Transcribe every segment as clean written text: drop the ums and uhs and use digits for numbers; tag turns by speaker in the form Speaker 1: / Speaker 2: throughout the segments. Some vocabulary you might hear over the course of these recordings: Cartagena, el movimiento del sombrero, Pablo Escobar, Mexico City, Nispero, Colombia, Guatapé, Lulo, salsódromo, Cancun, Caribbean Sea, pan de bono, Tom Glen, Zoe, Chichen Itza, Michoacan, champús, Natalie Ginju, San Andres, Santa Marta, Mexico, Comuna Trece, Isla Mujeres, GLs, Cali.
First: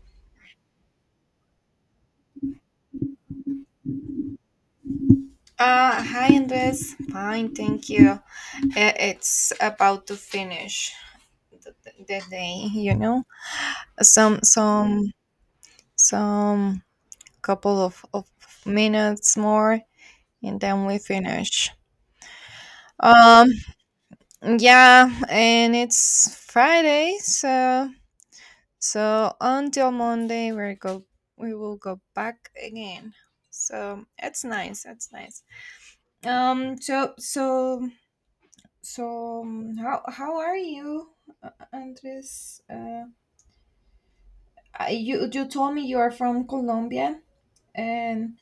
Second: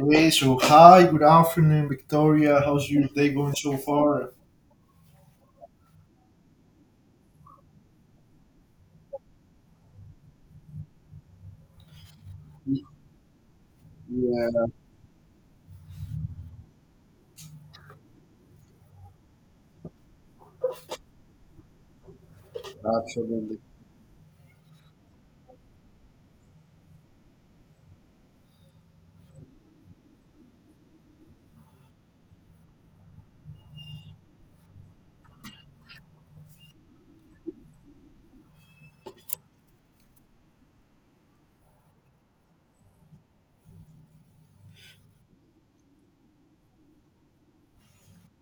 Speaker 1: Okay, so hi, good afternoon, Victoria. How's your day going so far?
Speaker 2: Hi Andres. Fine, thank you. It's about to finish the day. Some some some couple of minutes more, and then we finish. Um
Speaker 1: Absolutely.
Speaker 2: yeah, and it's Friday, so until Monday we will go back again. So it's nice, it's nice. Um so so how are you, Andres? You told me you are from Colombia, and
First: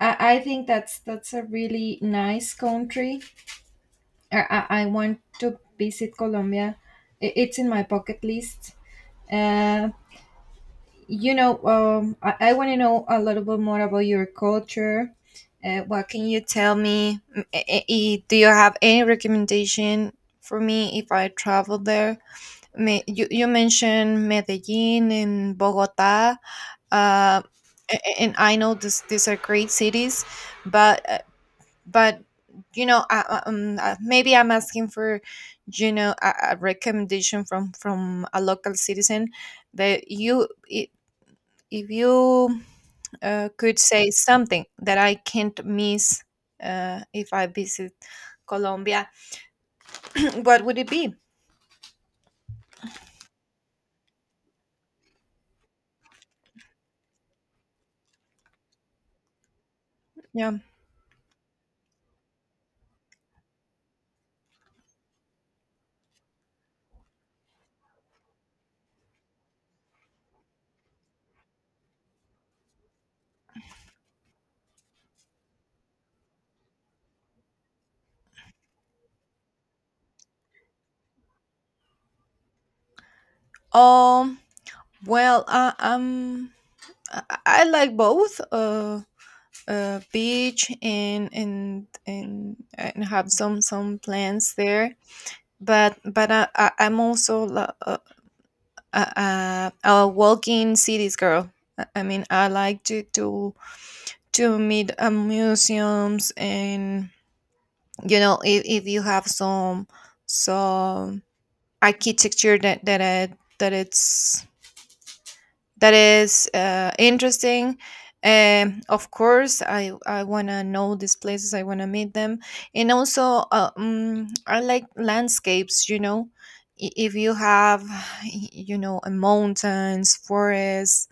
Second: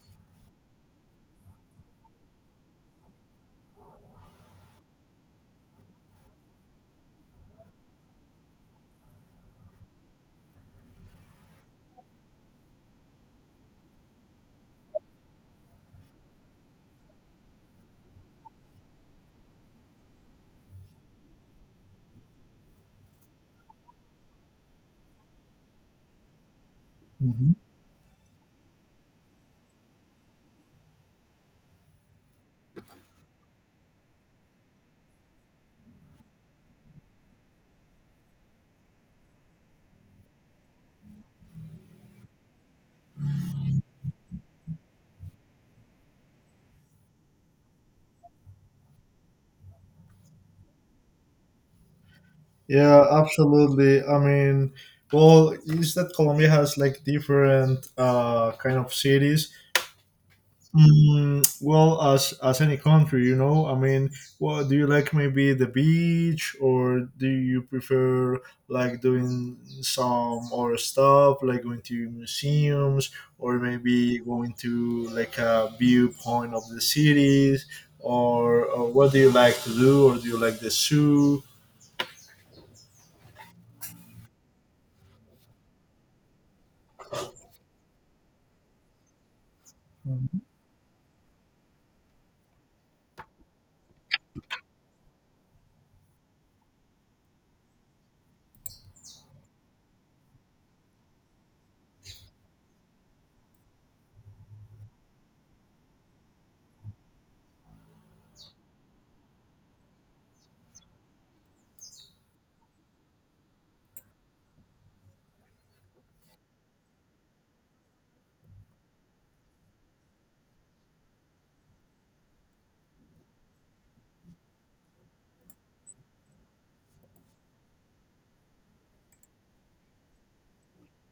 Speaker 2: I think that's a really nice country. I want to visit Colombia. It's in my bucket list. Uh, I want to know a little bit more about your culture. What can you tell me? Do you have any recommendation for me if I travel there? You mentioned Medellin and Bogota, uh,
Speaker 1: Mhm.
Speaker 2: a- and I know these are great cities, but uh, but you know, I- maybe I'm asking for a recommendation from a local citizen that you i- if you could say something that I can't miss, if I visit Colombia, what would it be?
Speaker 1: Yeah, absolutely. I mean, well, is that Colombia has like different kind of cities.
Speaker 2: Yeah.
Speaker 1: Well, as any country, you know, I mean, well, do you like maybe the beach, or do you prefer like doing some other stuff, like going to museums, or maybe going to like a viewpoint of the cities, or what do you like to do, or do you like the zoo?
Speaker 2: Um. Well, I like both, beach, and have some plants there. But I'm also a walking cities girl. I mean, I like to meet, museums, and if you have some architecture that that it, that it's that is interesting. Of course, I wanna know these places. I wanna meet them, and also, I like landscapes. You know, if you have, a mountains, forests,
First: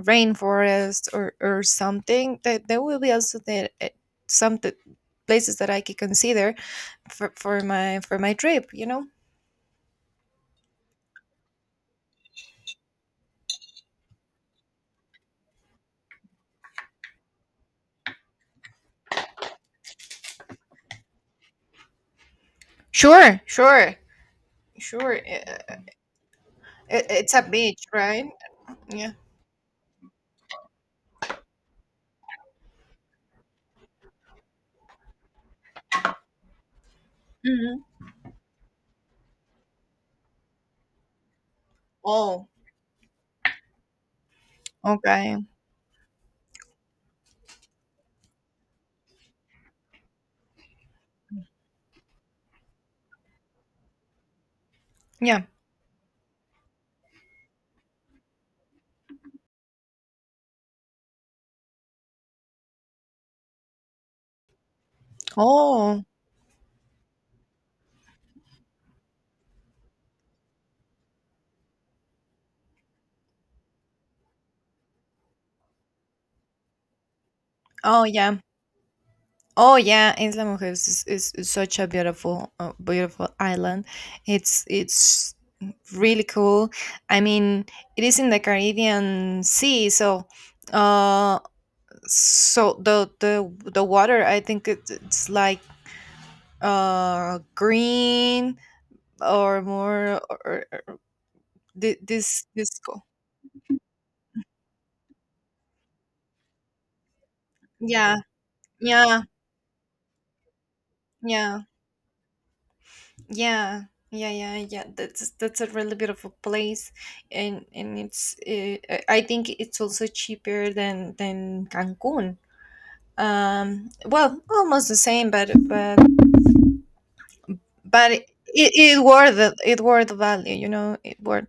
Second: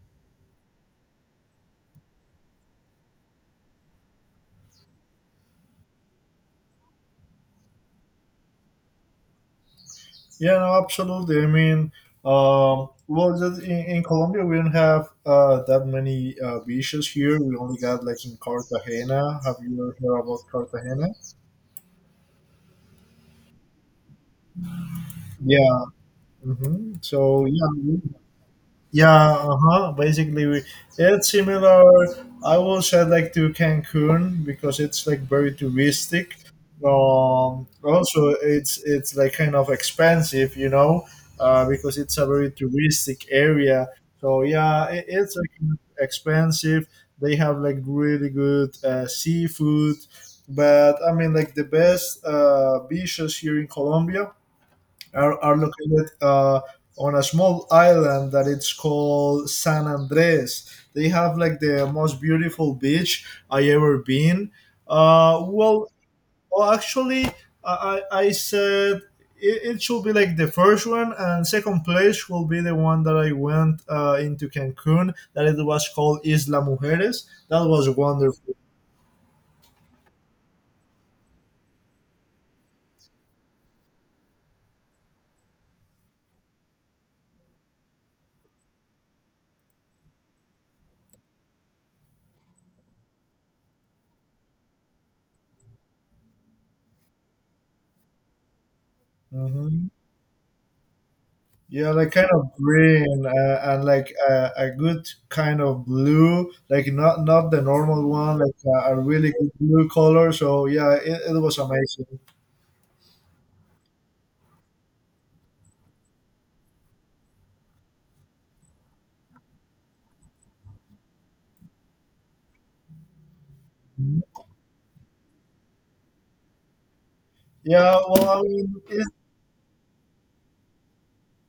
Speaker 2: rainforest, or something, that there will be also the some t- places that I could consider for my trip, you know.
Speaker 1: Yeah, no, absolutely. I mean, well, just in Colombia, we don't have that many beaches here. We only got like in Cartagena. Have you ever heard about Cartagena?
Speaker 2: Sure, sure, sure.
Speaker 1: Yeah.
Speaker 2: It's a
Speaker 1: So
Speaker 2: beach,
Speaker 1: yeah,
Speaker 2: right? Yeah.
Speaker 1: yeah, uh-huh. Basically, it's similar. I will say like to Cancun because it's like very touristic. Also, it's like kind of expensive, you know, because it's a
Speaker 2: Oh,
Speaker 1: very touristic area. So yeah, it's
Speaker 2: okay.
Speaker 1: like expensive. They have like really good seafood, but I mean like the best beaches here in Colombia are,
Speaker 2: Yeah.
Speaker 1: are located on a small island that it's called San Andres. They have like the most beautiful beach I ever been. Uh, well,
Speaker 2: Oh,
Speaker 1: well, actually, I said it should be like the first one, and second place will be the one that I went into Cancun. That it was called Isla Mujeres. That was
Speaker 2: oh, yeah.
Speaker 1: wonderful.
Speaker 2: Oh, yeah. Isla Mujeres is such a beautiful, beautiful island. It's really cool. I mean, it is in the Caribbean Sea, so, uh, the water, I think it's like green, or
Speaker 1: Mhm.
Speaker 2: more,
Speaker 1: Yeah,
Speaker 2: thi-
Speaker 1: like kind
Speaker 2: this
Speaker 1: of
Speaker 2: this co-
Speaker 1: green and like a good kind of blue, like not the normal
Speaker 2: yeah,
Speaker 1: one, like a
Speaker 2: yeah,
Speaker 1: really good blue color. So yeah, it was
Speaker 2: yeah,
Speaker 1: amazing.
Speaker 2: yeah, yeah, yeah, yeah. That's a really beautiful place, and it's I think it's also cheaper than Cancun. Well, almost the same,
Speaker 1: Yeah,
Speaker 2: but
Speaker 1: well, I mean,
Speaker 2: it
Speaker 1: it.
Speaker 2: worth it worth the value. It worth.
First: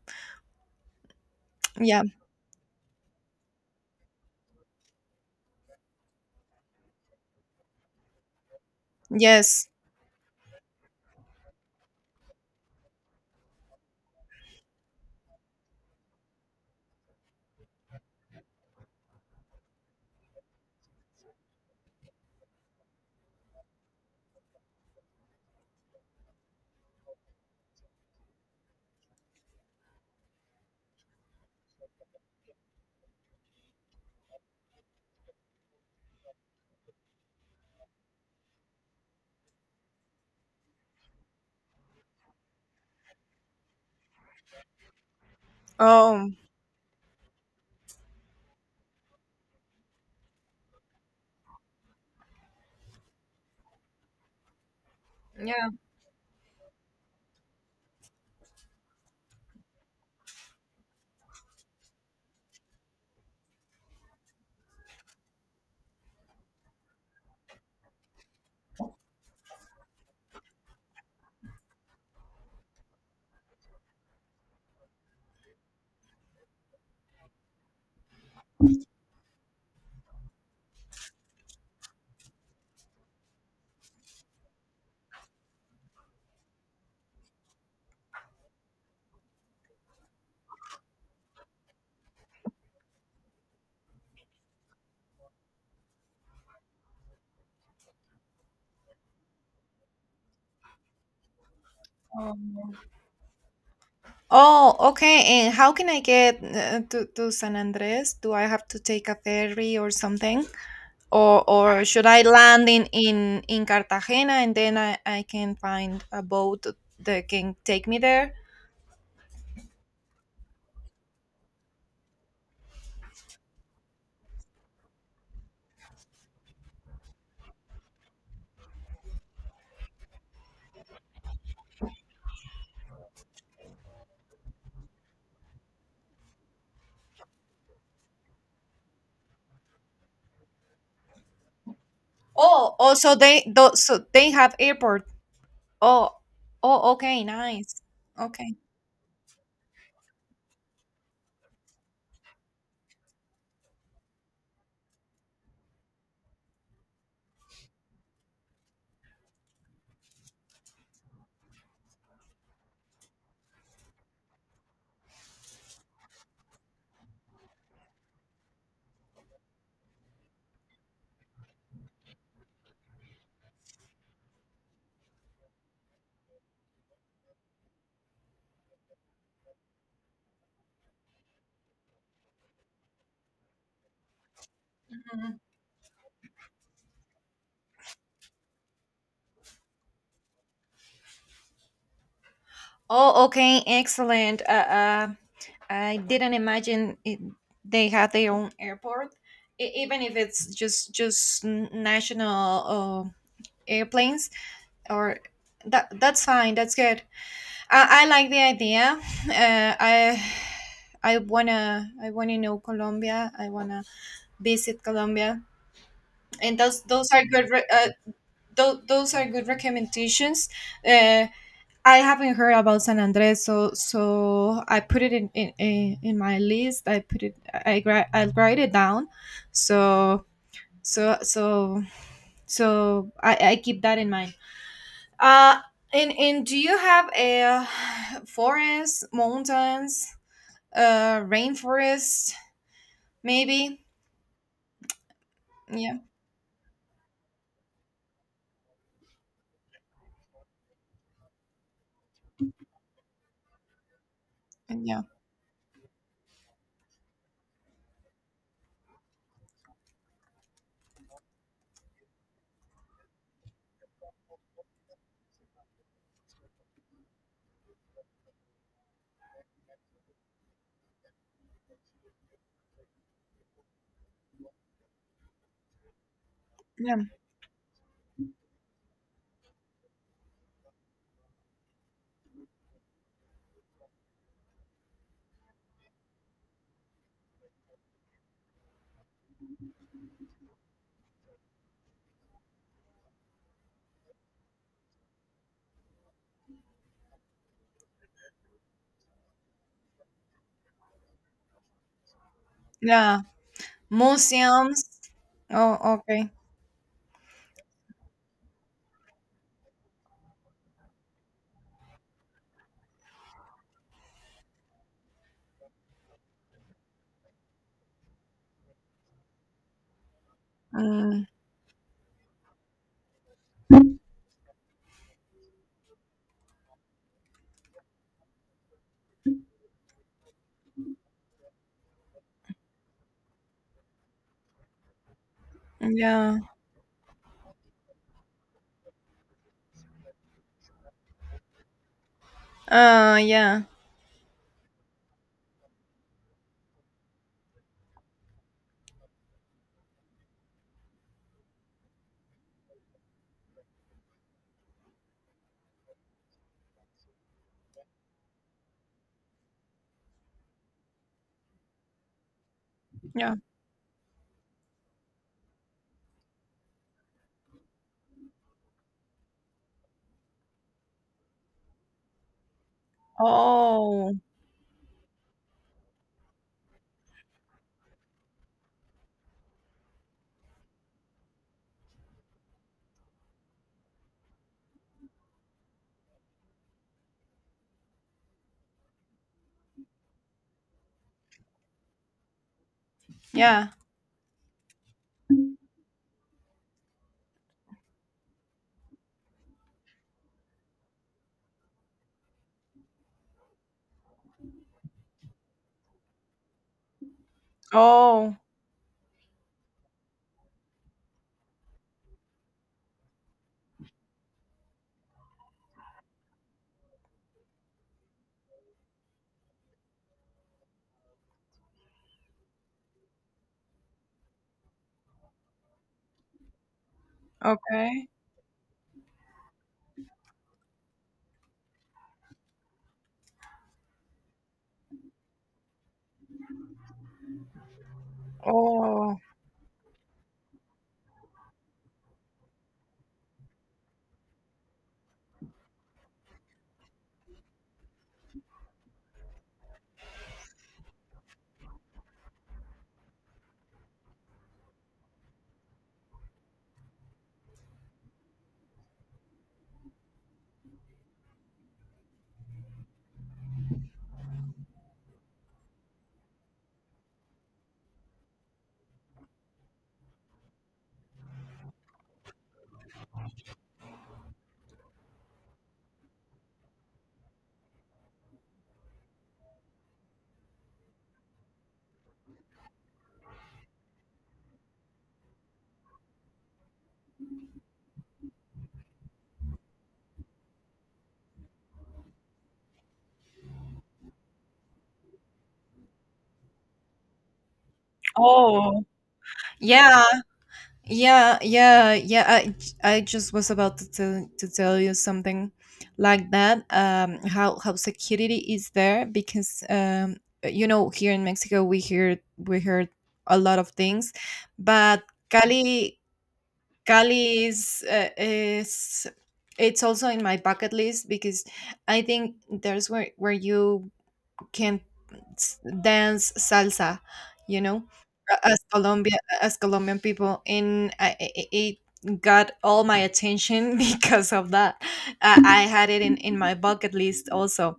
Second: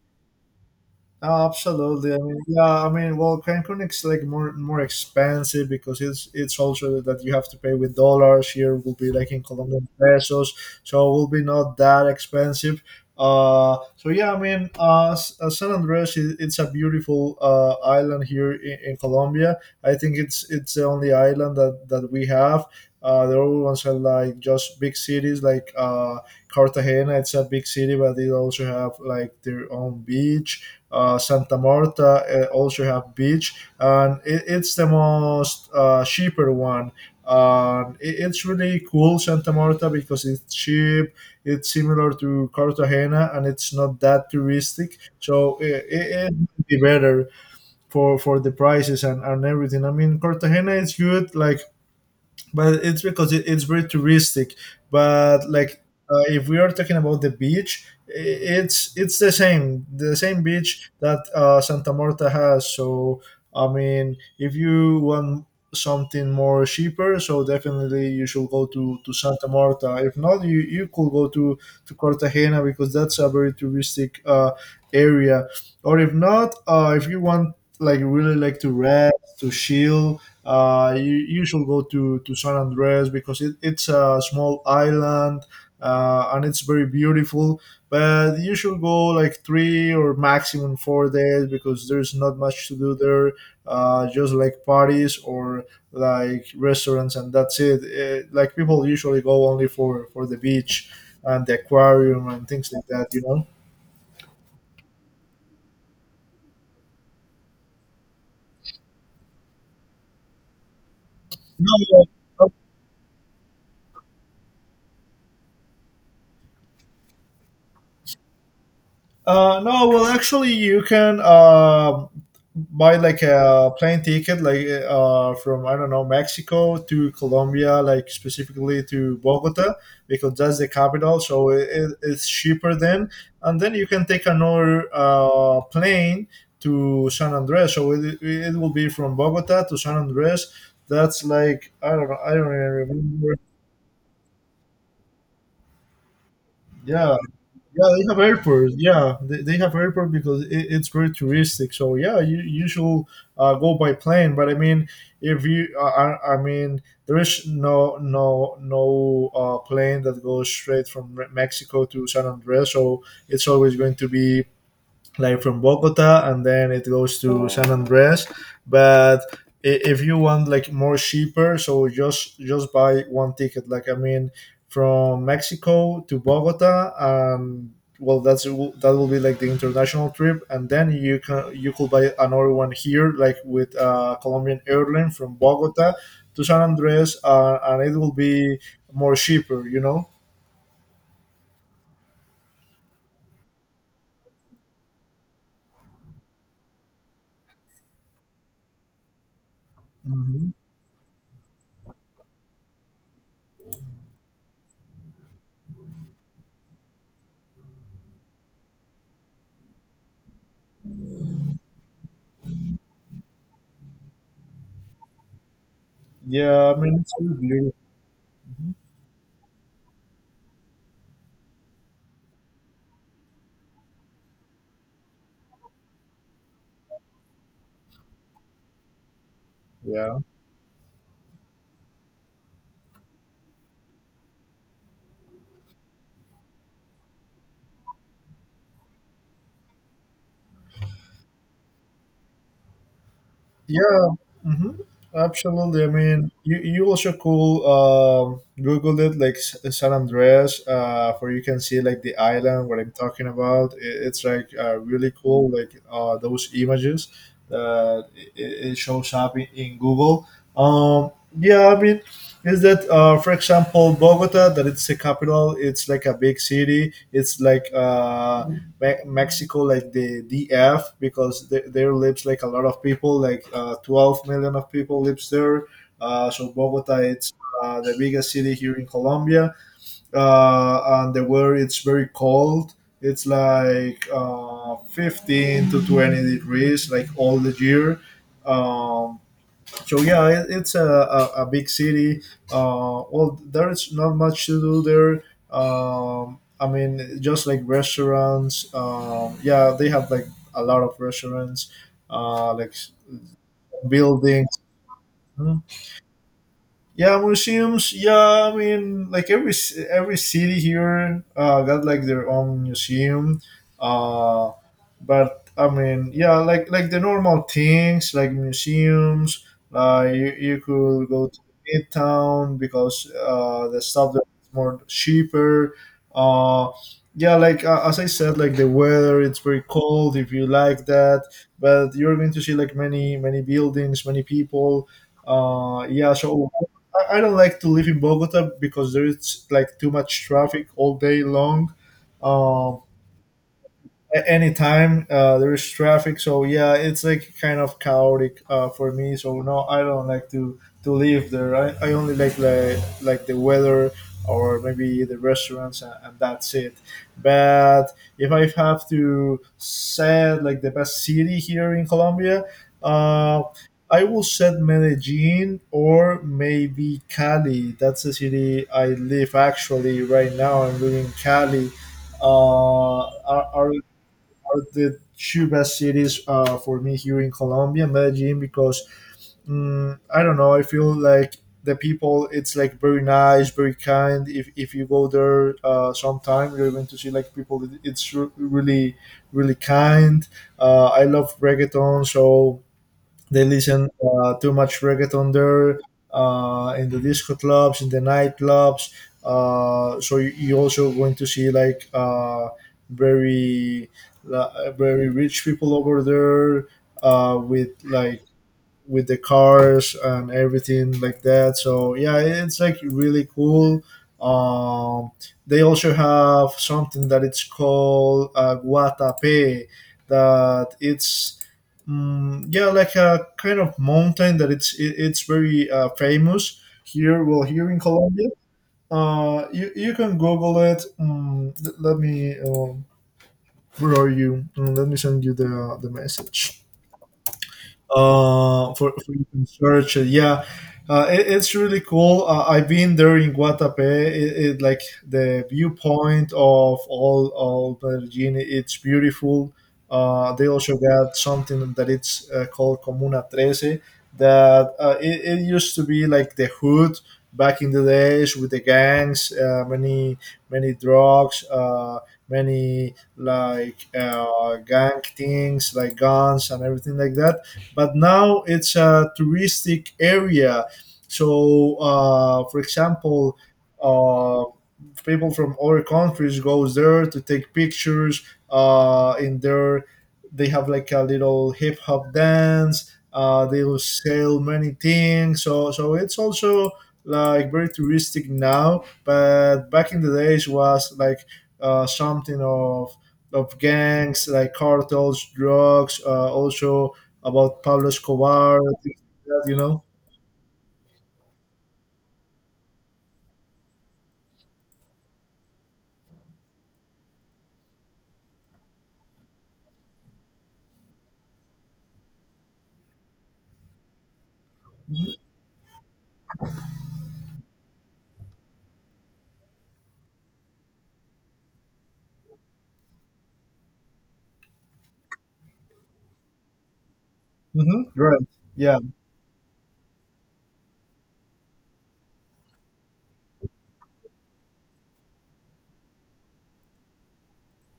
Speaker 1: Oh,
Speaker 2: Yeah.
Speaker 1: absolutely. I mean, yeah. I mean, well, Cancun is like more expensive because it's also that you have to pay with dollars. Here will be like in
Speaker 2: Yes.
Speaker 1: Colombian pesos, so it will be not that expensive. So yeah, I mean, San Andres is it's a beautiful island here in Colombia. I think it's the only island that we have. The other ones are like just big cities like Cartagena. It's a big city, but they also have like their own beach. Santa Marta also have beach, and it's the most cheaper one. And it's really cool Santa Marta because it's cheap. It's similar to Cartagena, and it's not that touristic, so it, it,
Speaker 2: Oh.
Speaker 1: it would be better for the prices and everything. I mean, Cartagena is good, like, but it's because it's very touristic. But
Speaker 2: Yeah.
Speaker 1: like, if we are talking about the beach, it's the same beach that Santa Marta has. So I mean, if you want something more cheaper, so definitely you should go to Santa Marta. If not, you could go to Cartagena because that's a very touristic area. Or if not, if you want like really like to rest to chill you should go to San Andres because it's a small island and it's very beautiful. But you should go like 3 or maximum 4 days because there's not much to do there, just like parties or like restaurants and that's it. Like people usually go only for the beach and the aquarium and things like that, you know?
Speaker 2: Oh, okay. And how can I get, to San Andres? Do I have to take a ferry or something? Or should I
Speaker 1: No.
Speaker 2: land in Cartagena, and then I can find a boat that can take me there?
Speaker 1: No, well, actually, you can buy like a plane ticket, like from I don't know Mexico to Colombia, like specifically to Bogota, because that's the capital, so it's cheaper then. And then you can take another plane to San Andres, so it will be from Bogota to San Andres. That's like I don't know, I don't even
Speaker 2: Oh, oh, so
Speaker 1: remember.
Speaker 2: they tho- so they have airport. Oh, oh,
Speaker 1: Yeah,
Speaker 2: okay, nice.
Speaker 1: yeah, they have
Speaker 2: Okay.
Speaker 1: airports. Yeah, they have airport because it's very touristic. So yeah, you should go by plane. But I mean, if you, I mean, there is no plane that goes straight from Mexico to San Andres. So it's always going to be like from Bogota, and then it goes to San Andres. But if you want like more cheaper, so just buy one ticket. Like I mean, from Mexico to Bogota. Well, that will be like the international trip, and then you could buy another one here, like with Colombian airline from
Speaker 2: Mhm.
Speaker 1: Bogota to San Andres, and it will be more cheaper. You know.
Speaker 2: Oh, okay, excellent. Uh, I didn't imagine it, they had their own airport, even if it's
Speaker 1: Hmm.
Speaker 2: just national airplanes, or that's fine. That's good. I like the idea. Uh, I I wanna know Colombia. I wanna visit Colombia, and
Speaker 1: Yeah, I
Speaker 2: those
Speaker 1: mean
Speaker 2: those
Speaker 1: it's
Speaker 2: are
Speaker 1: really
Speaker 2: good.
Speaker 1: beautiful.
Speaker 2: Those are good recommendations. Uh, I haven't heard about San Andres, so I put it in my list. I put it. I write it down.
Speaker 1: Yeah.
Speaker 2: So so so so I keep that in mind. Uh, and do you have a forest mountains? Rainforest maybe?
Speaker 1: Yeah, hmm absolutely. I
Speaker 2: Yeah,
Speaker 1: mean, you also could Google it like San Andreas, where you can see like the island what I'm talking about. It's like
Speaker 2: yeah,
Speaker 1: really cool, like those images that it shows up in Google. Um, yeah, I mean, is that for example Bogota that it's a capital. It's like a big city. It's like Mexico, like the df, because there lives like a lot of people, like 12 million of people lives there, so Bogota
Speaker 2: yeah,
Speaker 1: it's the biggest city here in Colombia, and the weather it's very cold. It's like 15 to 20 degrees like all the year. um, so yeah, it's a big city. Well, there's not much to do there. I mean, just like restaurants. Yeah, they have like a lot of restaurants, like
Speaker 2: yeah.
Speaker 1: buildings.
Speaker 2: Museums.
Speaker 1: Hmm?
Speaker 2: Oh, okay.
Speaker 1: Yeah, museums. Yeah, I mean, like every every city here got like their own museum. Uh, but I mean, yeah, like the normal things like museums. Like you could
Speaker 2: Mm,
Speaker 1: go to Midtown because the stuff there is more cheaper. Uh, yeah, like as I said, like the weather, it's very cold if you like that. But you're going to see like many many buildings, many people. Yeah,
Speaker 2: yeah.
Speaker 1: so I don't like to live in Bogota because there is like too much traffic all day long. Um,
Speaker 2: Yeah,
Speaker 1: at any time there is traffic, so yeah, it's like kind of chaotic for me. So no, I don't like to live there. I only like, like the weather or maybe the restaurants and that's it. But if I have to say like the best city here in colombia,
Speaker 2: yeah.
Speaker 1: uh, I will set Medellin or maybe Cali. That's the city I live, actually. Right now I'm living in Cali. Are
Speaker 2: Oh,
Speaker 1: the two best cities for me here in Colombia, Medellin, because I don't know. I feel like the people it's like very nice, very kind. If you go there sometime you're going to see like people that it's really kind. I love reggaeton, so they
Speaker 2: yeah.
Speaker 1: listen too much reggaeton there in the disco clubs, in the nightclubs. So you also going to see like very, very rich people over there with like
Speaker 2: Oh,
Speaker 1: with the cars and everything like that. So yeah, it's like really cool. Um, they also have something that it's called Guatape, that it's yeah like a kind of mountain that it's very famous here. Well, here in
Speaker 2: okay.
Speaker 1: Colombia, you can Google it. Let me. Where are you? Let me send you the message for
Speaker 2: Oh,
Speaker 1: you can search it. Yeah, it's really cool. I've been there in Guatapé. It like the viewpoint of all Medellin. It's beautiful. They also got something that it's called Comuna Trece. That it used to be like the hood back in the days with the gangs, many many drugs. Many like gang things like guns and everything like that, but now it's a touristic area. So, for example, uh, people from other countries goes there to take pictures. In there, they have like a little hip hop dance. They will sell many things. So it's also like very touristic now. But back in the days was like something of gangs like cartels, drugs, also about Pablo Escobar,
Speaker 2: oh,
Speaker 1: things like that, you know.
Speaker 2: yeah. Yeah, yeah, yeah. I just was about to tell you something like that. How security is there, because, you know, here in Mexico we heard a lot of things, but Cali Cali is it's also in my bucket list, because I think there's where you can dance salsa, you know,
Speaker 1: Mm-hmm. Right.
Speaker 2: a- as
Speaker 1: Yeah.
Speaker 2: Colombia as Colombian people, and it got all my attention because of that. I had it in my bucket list also,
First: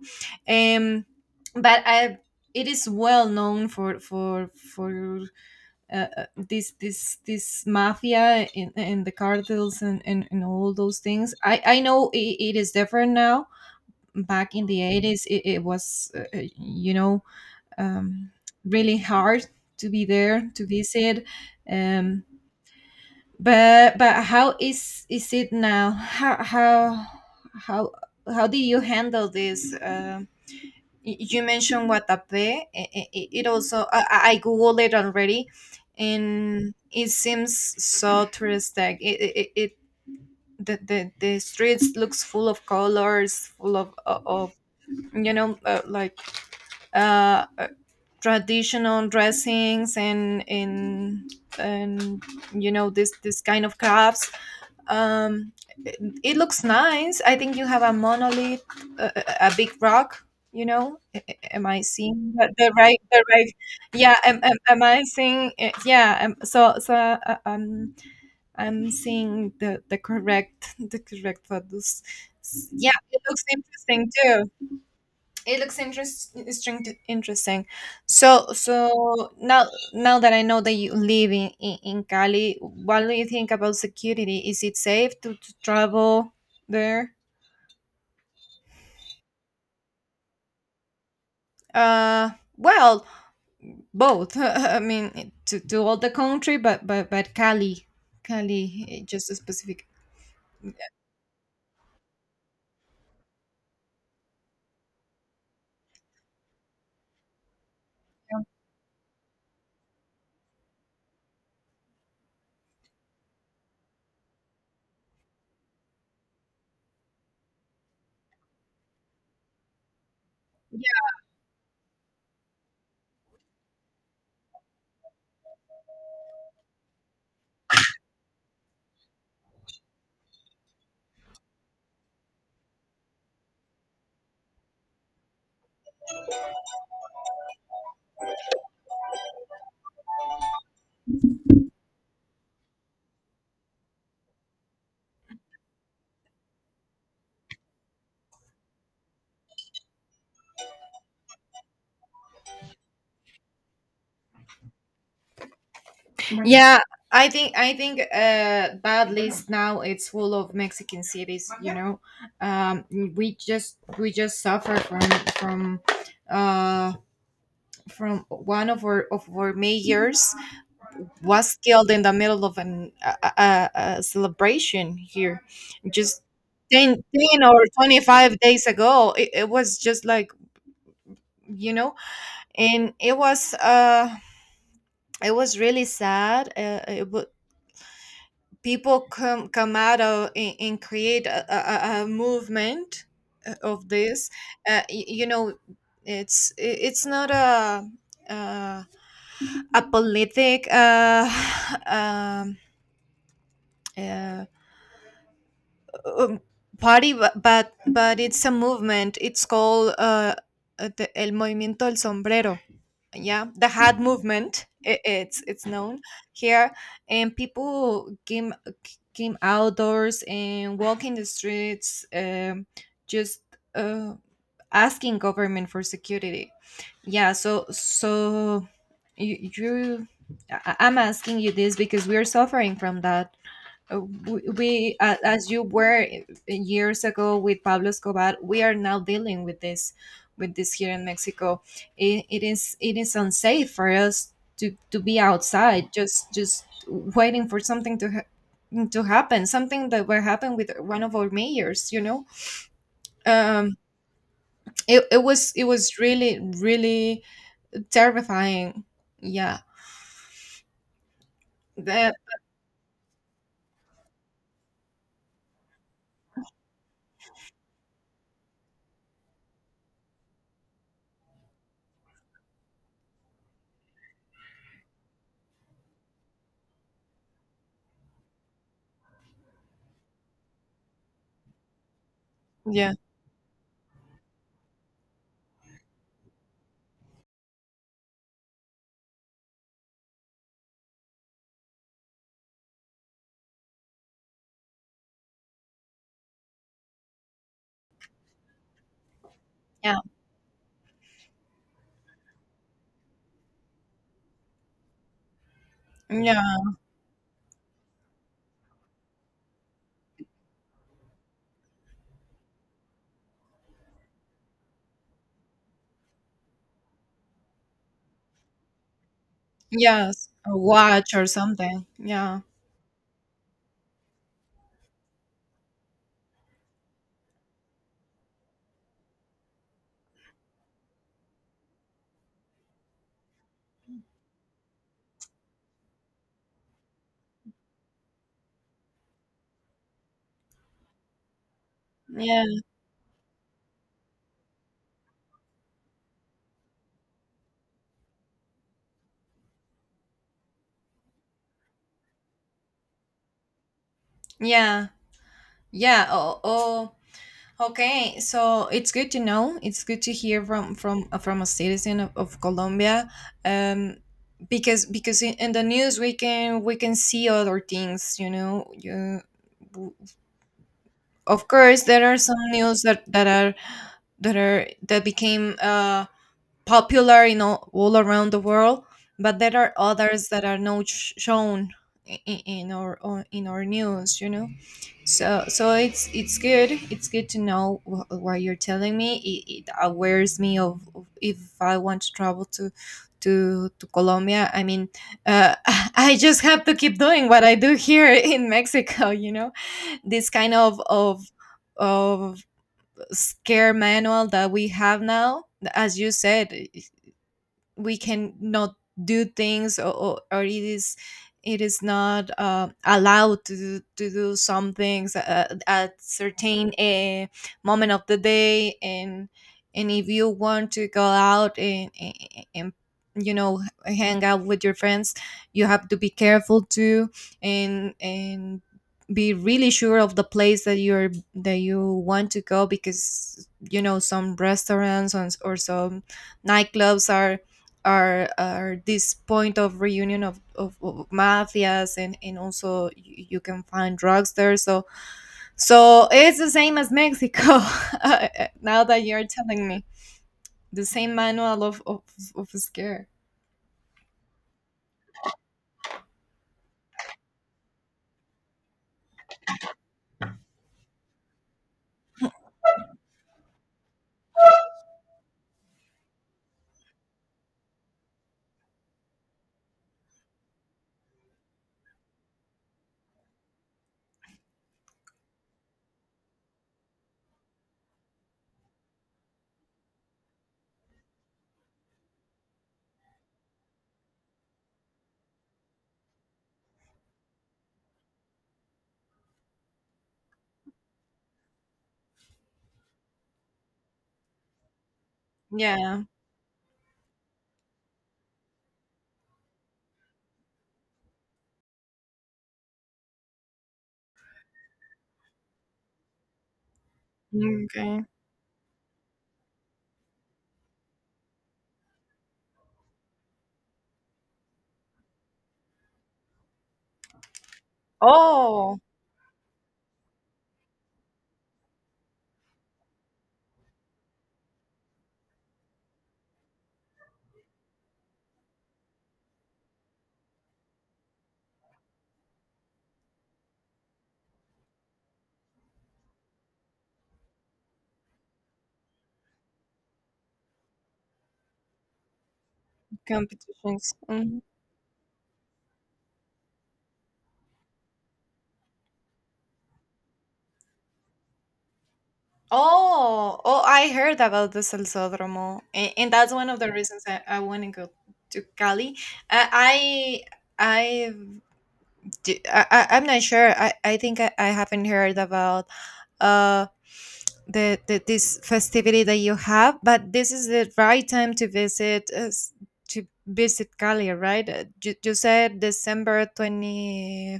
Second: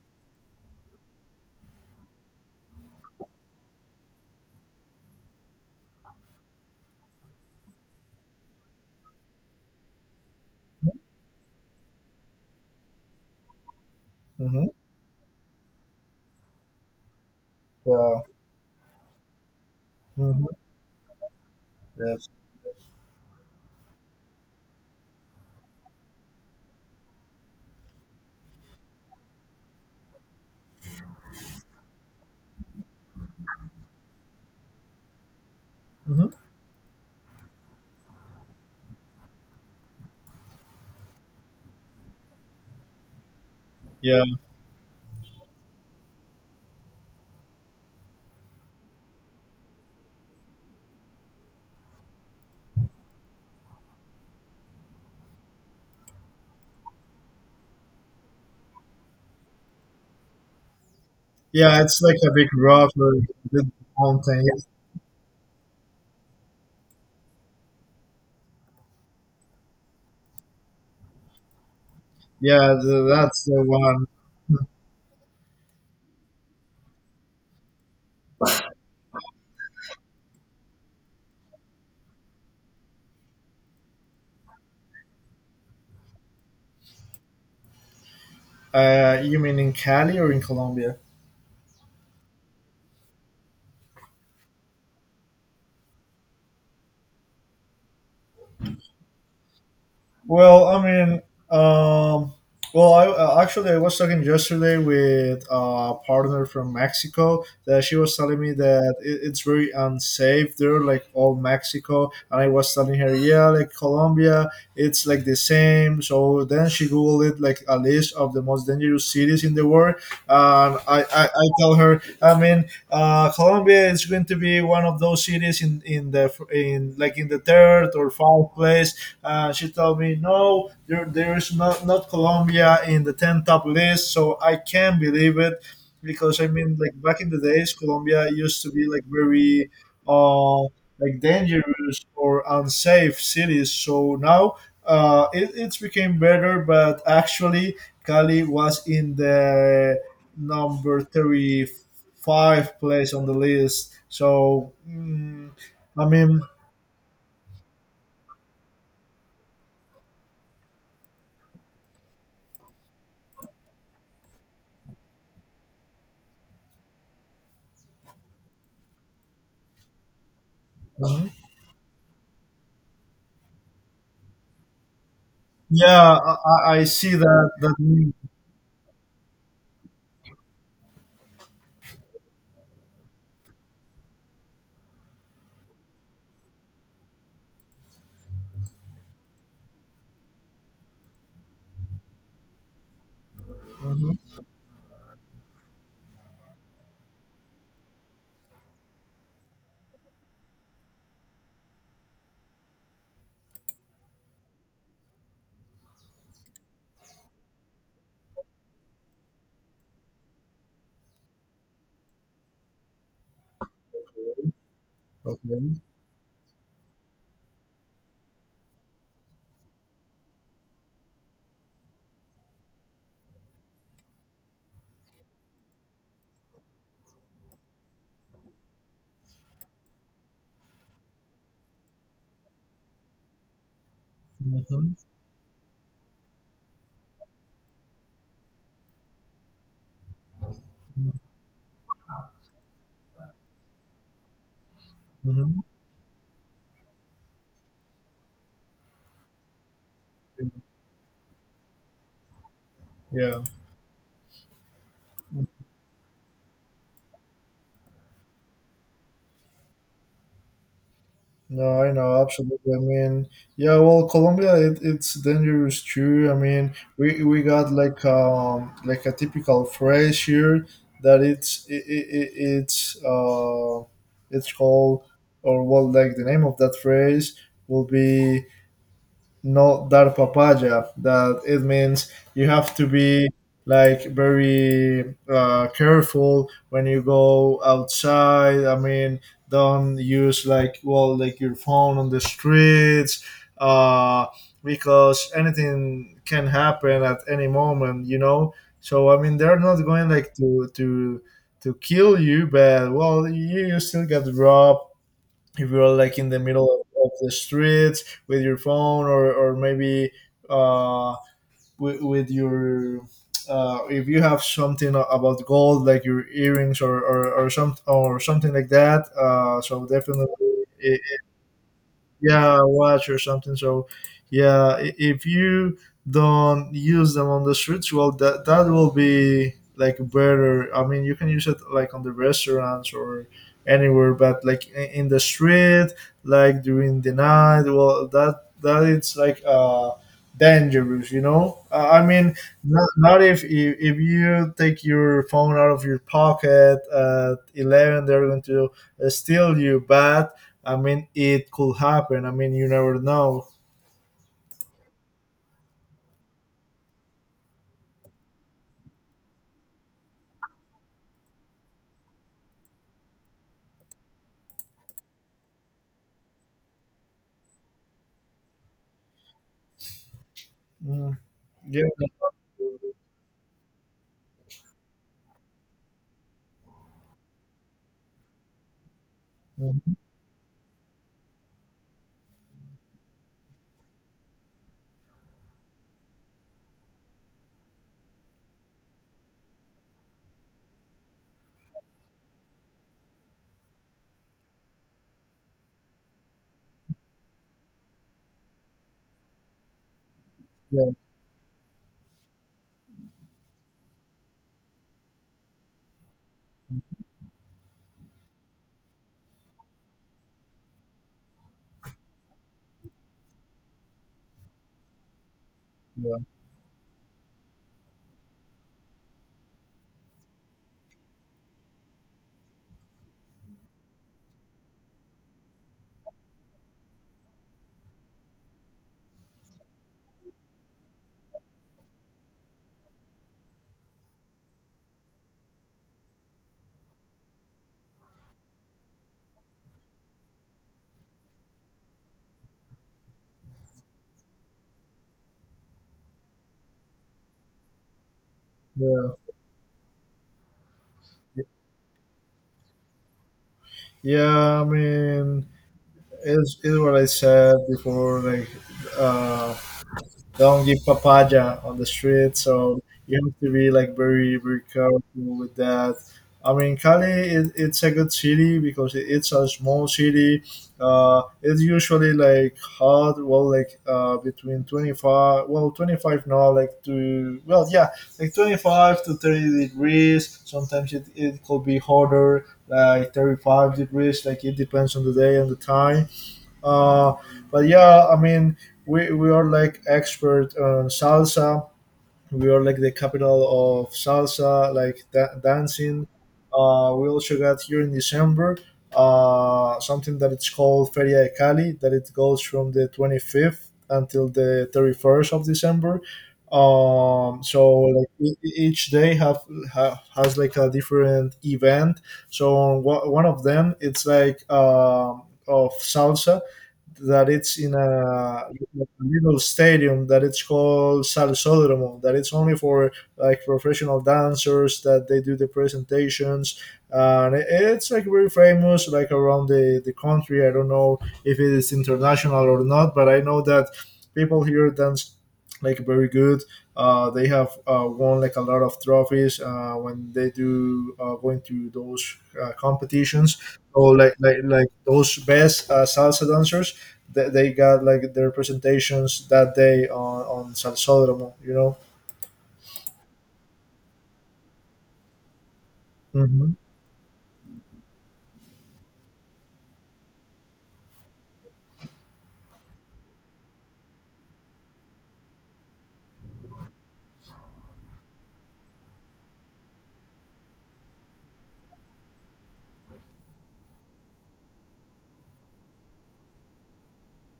Speaker 2: um, but I. It is well known for this mafia, and the cartels, and all those things. I know it is different now. Back in
Speaker 1: Mm-hmm.
Speaker 2: the 80s, it was, you know,
Speaker 1: Yeah.
Speaker 2: um, really hard to be
Speaker 1: Mm-hmm.
Speaker 2: there to visit. Um,
Speaker 1: Yes.
Speaker 2: but how is it now? How how did you handle this? You mentioned Watape. It also I googled it already,
Speaker 1: Mm-hmm.
Speaker 2: and it seems so touristic. The streets looks full of colors, full of of,
Speaker 1: Yeah.
Speaker 2: of you know uh, like uh, traditional dressings, and this kind of crafts. um it, it looks nice. I think you have a monolith, a big rock, you know. Am I
Speaker 1: Yeah, it's like a
Speaker 2: seeing the,
Speaker 1: big
Speaker 2: the
Speaker 1: rock
Speaker 2: right the
Speaker 1: with
Speaker 2: right...
Speaker 1: the
Speaker 2: Yeah,
Speaker 1: mountain. Yes.
Speaker 2: am I seeing it? Yeah. I'm seeing the correct photos.
Speaker 1: Yeah,
Speaker 2: Yeah, it looks
Speaker 1: that's the one.
Speaker 2: interesting. Interesting. Interesting. Now, that I know that you live in Cali, what do you think about security? Is it safe to travel there?
Speaker 1: You mean in Cali or in Colombia?
Speaker 2: Uh, well, both. I mean, to all the country, but just a specific.
Speaker 1: Well, I mean, um, well, I actually I was talking yesterday with a partner from Mexico that she was telling me that it's very unsafe there, like all Mexico, and I was telling her, yeah, like Colombia, it's like the same. So then she googled it, like a list of the most dangerous cities in the world, and I tell her, I mean, Colombia is going to be one of those cities in like in the third or fourth place. She told me, no, there is not Colombia in the 10 top list. So I can't believe it because I mean, like back in the days, Colombia used to be like very, uh, like dangerous or unsafe cities. So now it's became better, but actually Cali was in the number 35 place on the list. So, I mean.
Speaker 2: Yeah, I think bad list now it's full of Mexican cities, you know. Um we just suffer from uh from one of our mayors was killed in the middle of a celebration here
Speaker 1: Yeah,
Speaker 2: just
Speaker 1: I
Speaker 2: 10,
Speaker 1: see
Speaker 2: ten
Speaker 1: that.
Speaker 2: or
Speaker 1: That. meme.
Speaker 2: 25 days ago. It was just like, you know. And it was, really sad. People come out of, and create a movement, of
Speaker 1: Mhm.
Speaker 2: this. You know, it's not a, uh, politic, um, uh, um, party, but it's a movement. It's called, el movimiento del sombrero. Yeah, the hat movement, it's
Speaker 1: Okay.
Speaker 2: known here. And people came walking outdoors and walking the streets, just uh, asking government for security. Yeah, you, you I'm asking you this because we are suffering from that,
Speaker 1: Mhm.
Speaker 2: as you were years ago with Pablo Escobar. We are now dealing with this here in Mexico. It is unsafe for us to be
Speaker 1: Mhm.
Speaker 2: outside, just waiting for something to happen, something that will happen with one of our mayors, you know.
Speaker 1: Yeah.
Speaker 2: Um it was really really terrifying. Yeah.
Speaker 1: No, I
Speaker 2: That
Speaker 1: know absolutely. I mean, yeah. Well, Colombia, it's dangerous too. I mean, we got like a typical phrase here that it's it, it, it's called, or well, like the name of that phrase will be "not dar papaya," that it means you have to
Speaker 2: Yeah.
Speaker 1: be like very careful when you go outside. I mean, don't use like, well, like your phone on the streets uh, because anything can happen at any moment so I mean they're not
Speaker 2: Yeah.
Speaker 1: going like to kill you, but well, you still get robbed if you're like in the
Speaker 2: Yeah.
Speaker 1: middle of the streets with your phone, or maybe uh, with your if you have something about gold like your earrings, or some or something like that so definitely
Speaker 2: Yes. A
Speaker 1: it,
Speaker 2: watch or something. Yeah.
Speaker 1: yeah, watch or something. So yeah, if you don't use them on the streets, well, that will be like better. I mean, you can use it like on the restaurants or anywhere, but like in the street like during the night, well, that it's like dangerous. I mean,
Speaker 2: Yeah.
Speaker 1: not if, if you take your phone out of your pocket at 11, they're going to steal you. But I mean, it could happen. I mean, you never know.
Speaker 2: Yeah, yeah. Oh, okay. So it's good to know. It's good to hear from a citizen of Colombia, um, because in the news we can see other things. You know, w-
Speaker 1: Mm,
Speaker 2: of course
Speaker 1: yeah.
Speaker 2: there are some news that became popular in all around the world, but there are
Speaker 1: Mm,
Speaker 2: others that are not shown in our news. You know, so it's good. It's good to know what you're telling me. It awares me of if I want to travel to. To Colombia. I mean, uh, I just have to keep doing what I do here in Mexico. You know, this kind
Speaker 1: yeah,
Speaker 2: of scare manual that we have now, as you said, we can not do things, or it is not allowed to do some things, at
Speaker 1: yeah,
Speaker 2: certain moment of the day. And if you want to go out and you know, hang out with your friends, you have to be careful too, and be really sure of the place that you want to go, because you know, some restaurants, or some nightclubs are this point of reunion of mafias, and you can find drugs there. So it's the same as Mexico uh, now that you're telling me, the same
Speaker 1: yeah,
Speaker 2: manual of scare.
Speaker 1: yeah. I mean, it's what I said before. Like, uh, don't give papaya on the street. So you have to be like very very careful with that. I mean, Cali it's a good city because it's a small city. It's usually like hot, well, like between 25, well, 25 now, like to, well, yeah, like 25 to 30 degrees. Sometimes it could be hotter, like 35 degrees. Like it depends on the day and the time uh, but yeah, I mean, we are like expert on salsa. We are like the capital of salsa, like
Speaker 2: Yeah.
Speaker 1: dancing. We also got here in December something that it's called Feria de Cali, that it goes from the 25th until the 31st of December. So
Speaker 2: Okay.
Speaker 1: like each day has like a different event. So on one of them, it's like of salsa, that it's in a
Speaker 2: Oh.
Speaker 1: little stadium that it's called Salsódromo, that it's only for like professional dancers that they do the presentations. And it's like very famous like around the country. I don't know if it is international or not, but I know that people here dance like very good. They have won like a lot of trophies when they do going to those competitions. So
Speaker 2: Competitions.
Speaker 1: like
Speaker 2: Mhm.
Speaker 1: those best salsa dancers, they got like their presentations that day on Salsódromo, you know?
Speaker 2: Oh, I heard about the salsódromo, and that's one
Speaker 1: Hmm.
Speaker 2: of the reasons I want to go to Cali. uh, i i I've I'm not sure. I think I haven't heard about uh the this festivity that you have, but this is the right time to to visit Cali, right? You said December twenty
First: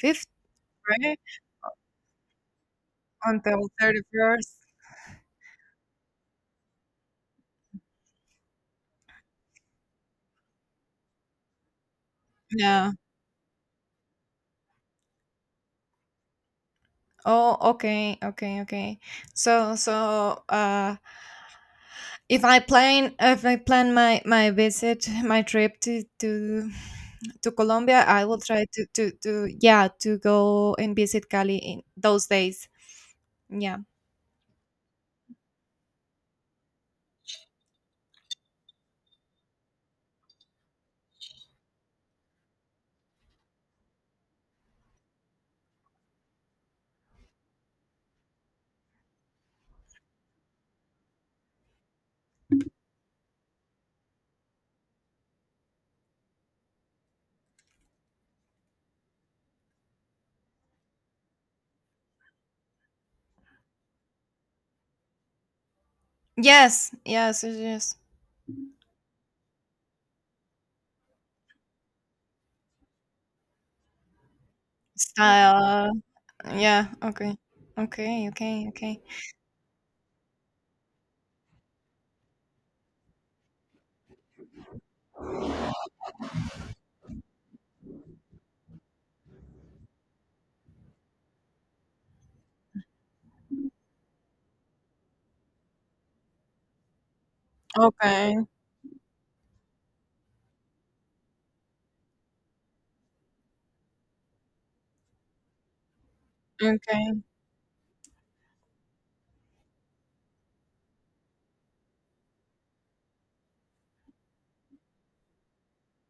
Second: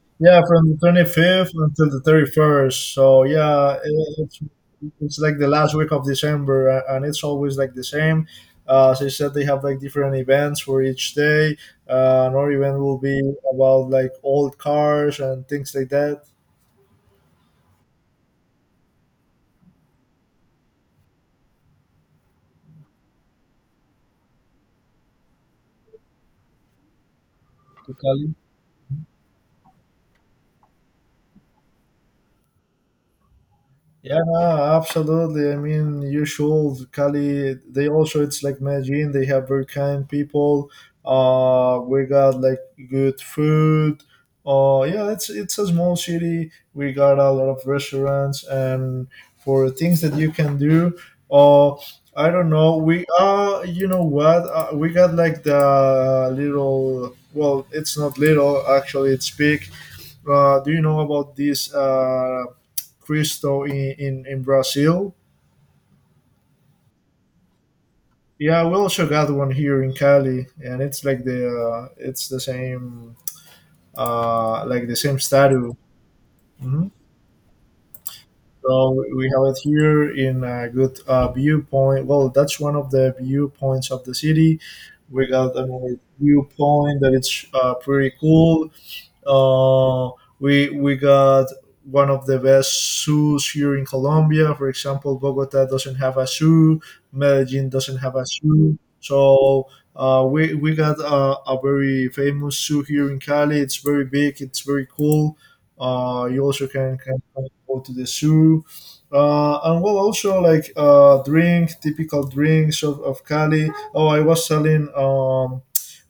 Speaker 2: fifth,
Speaker 1: Yeah, from the
Speaker 2: right?
Speaker 1: 25th until the 31st. So,
Speaker 2: Until
Speaker 1: yeah,
Speaker 2: thirty
Speaker 1: it, it's,
Speaker 2: first.
Speaker 1: it's like the last week of December, and it's always like the same. As I said, they have like different events for each day. Another event
Speaker 2: Yeah.
Speaker 1: will be about like old cars and things like that.
Speaker 2: Oh, okay, okay, okay. So if I plan my visit, my trip to Colombia, I will try to, yeah, to go and visit Cali in those days. Yeah.
Speaker 1: Yeah, no, absolutely. I mean, you should. Cali, they also, it's like Medellin, they have very kind people. We got like good food. Yeah, it's a small city. We got a lot of restaurants and for things that you can do. Uh, I don't know. We you know what? We got like the little. Well, it's not little. Actually, it's big. Do you know about this Cristo in Brazil?
Speaker 2: Yes. Yes. Yes. Yes.
Speaker 1: Yeah, we also got one here in Cali, and it's like the it's the same, like the same statue.
Speaker 2: Style.
Speaker 1: Hmm.
Speaker 2: Yeah. Okay. Okay. Okay.
Speaker 1: So
Speaker 2: Okay.
Speaker 1: we have it here in a good viewpoint. Well, that's one of the viewpoints of the city. We got a nice viewpoint that it's pretty cool. Uh, we got one of the best zoos here in Colombia. For example, Bogota doesn't have a zoo, Medellin doesn't have a
Speaker 2: Okay.
Speaker 1: zoo. So we got a very famous zoo here in Cali. It's very big. It's very cool. You also can
Speaker 2: Okay.
Speaker 1: go to the zoo. And well, also like drink typical drinks of Cali. Oh, I was telling um,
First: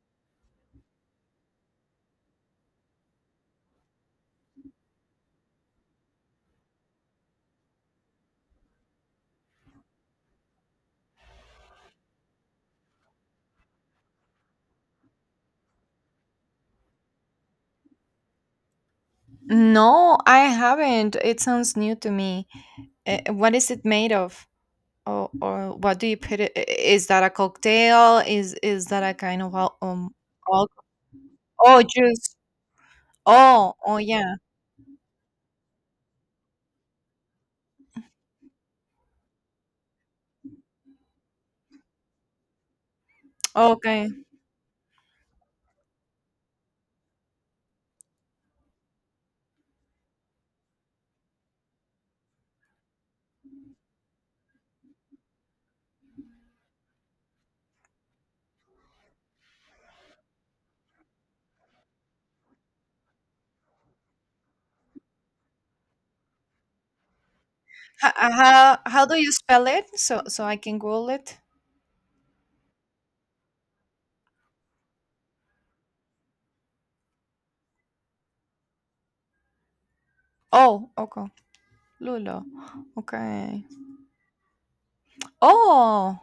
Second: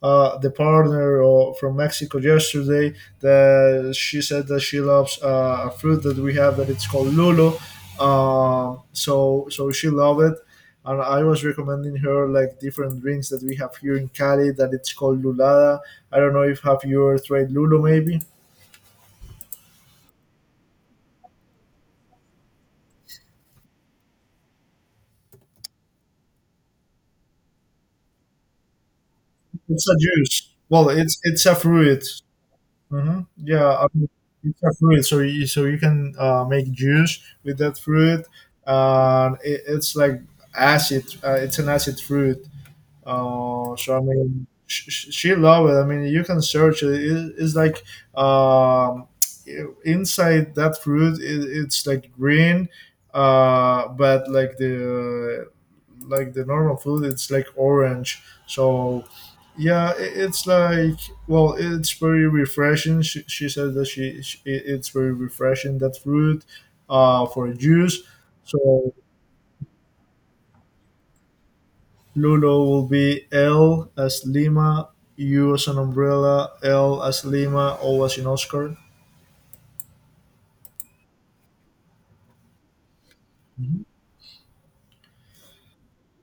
Speaker 1: uh, the partner, or from Mexico, yesterday that she said that she loves a fruit that we have that it's called lulo. So she loved it, and I was recommending her like different drinks that we have here in Cali that it's called lulada. I don't know if have you ever tried lulo maybe.
Speaker 2: No, I haven't. It sounds new to me. What is it made of? Or what do you put it? Is that a cocktail? Is that a kind of al-
Speaker 1: It's a
Speaker 2: um
Speaker 1: juice. Well, it's a
Speaker 2: Oh,
Speaker 1: fruit.
Speaker 2: juice.
Speaker 1: Hmm. Yeah,
Speaker 2: Oh,
Speaker 1: I
Speaker 2: oh
Speaker 1: mean,
Speaker 2: yeah.
Speaker 1: it's a fruit. So you can make juice with that fruit, and it's like acid. It's an acid fruit. So I
Speaker 2: Okay.
Speaker 1: mean, she loved it. I mean, you can search it. It's like, um, inside that fruit, it's like green, but like the normal food, it's like orange. So yeah, it's like, well, it's very refreshing. She said that it's very refreshing, that fruit, for juice.
Speaker 2: H- uh, how
Speaker 1: So
Speaker 2: how do you spell it? So I can Google it.
Speaker 1: Lulo will be "L as Lima, U as an umbrella, L as Lima, O as in Oscar."
Speaker 2: Oh, okay. Lulo. Okay. Oh,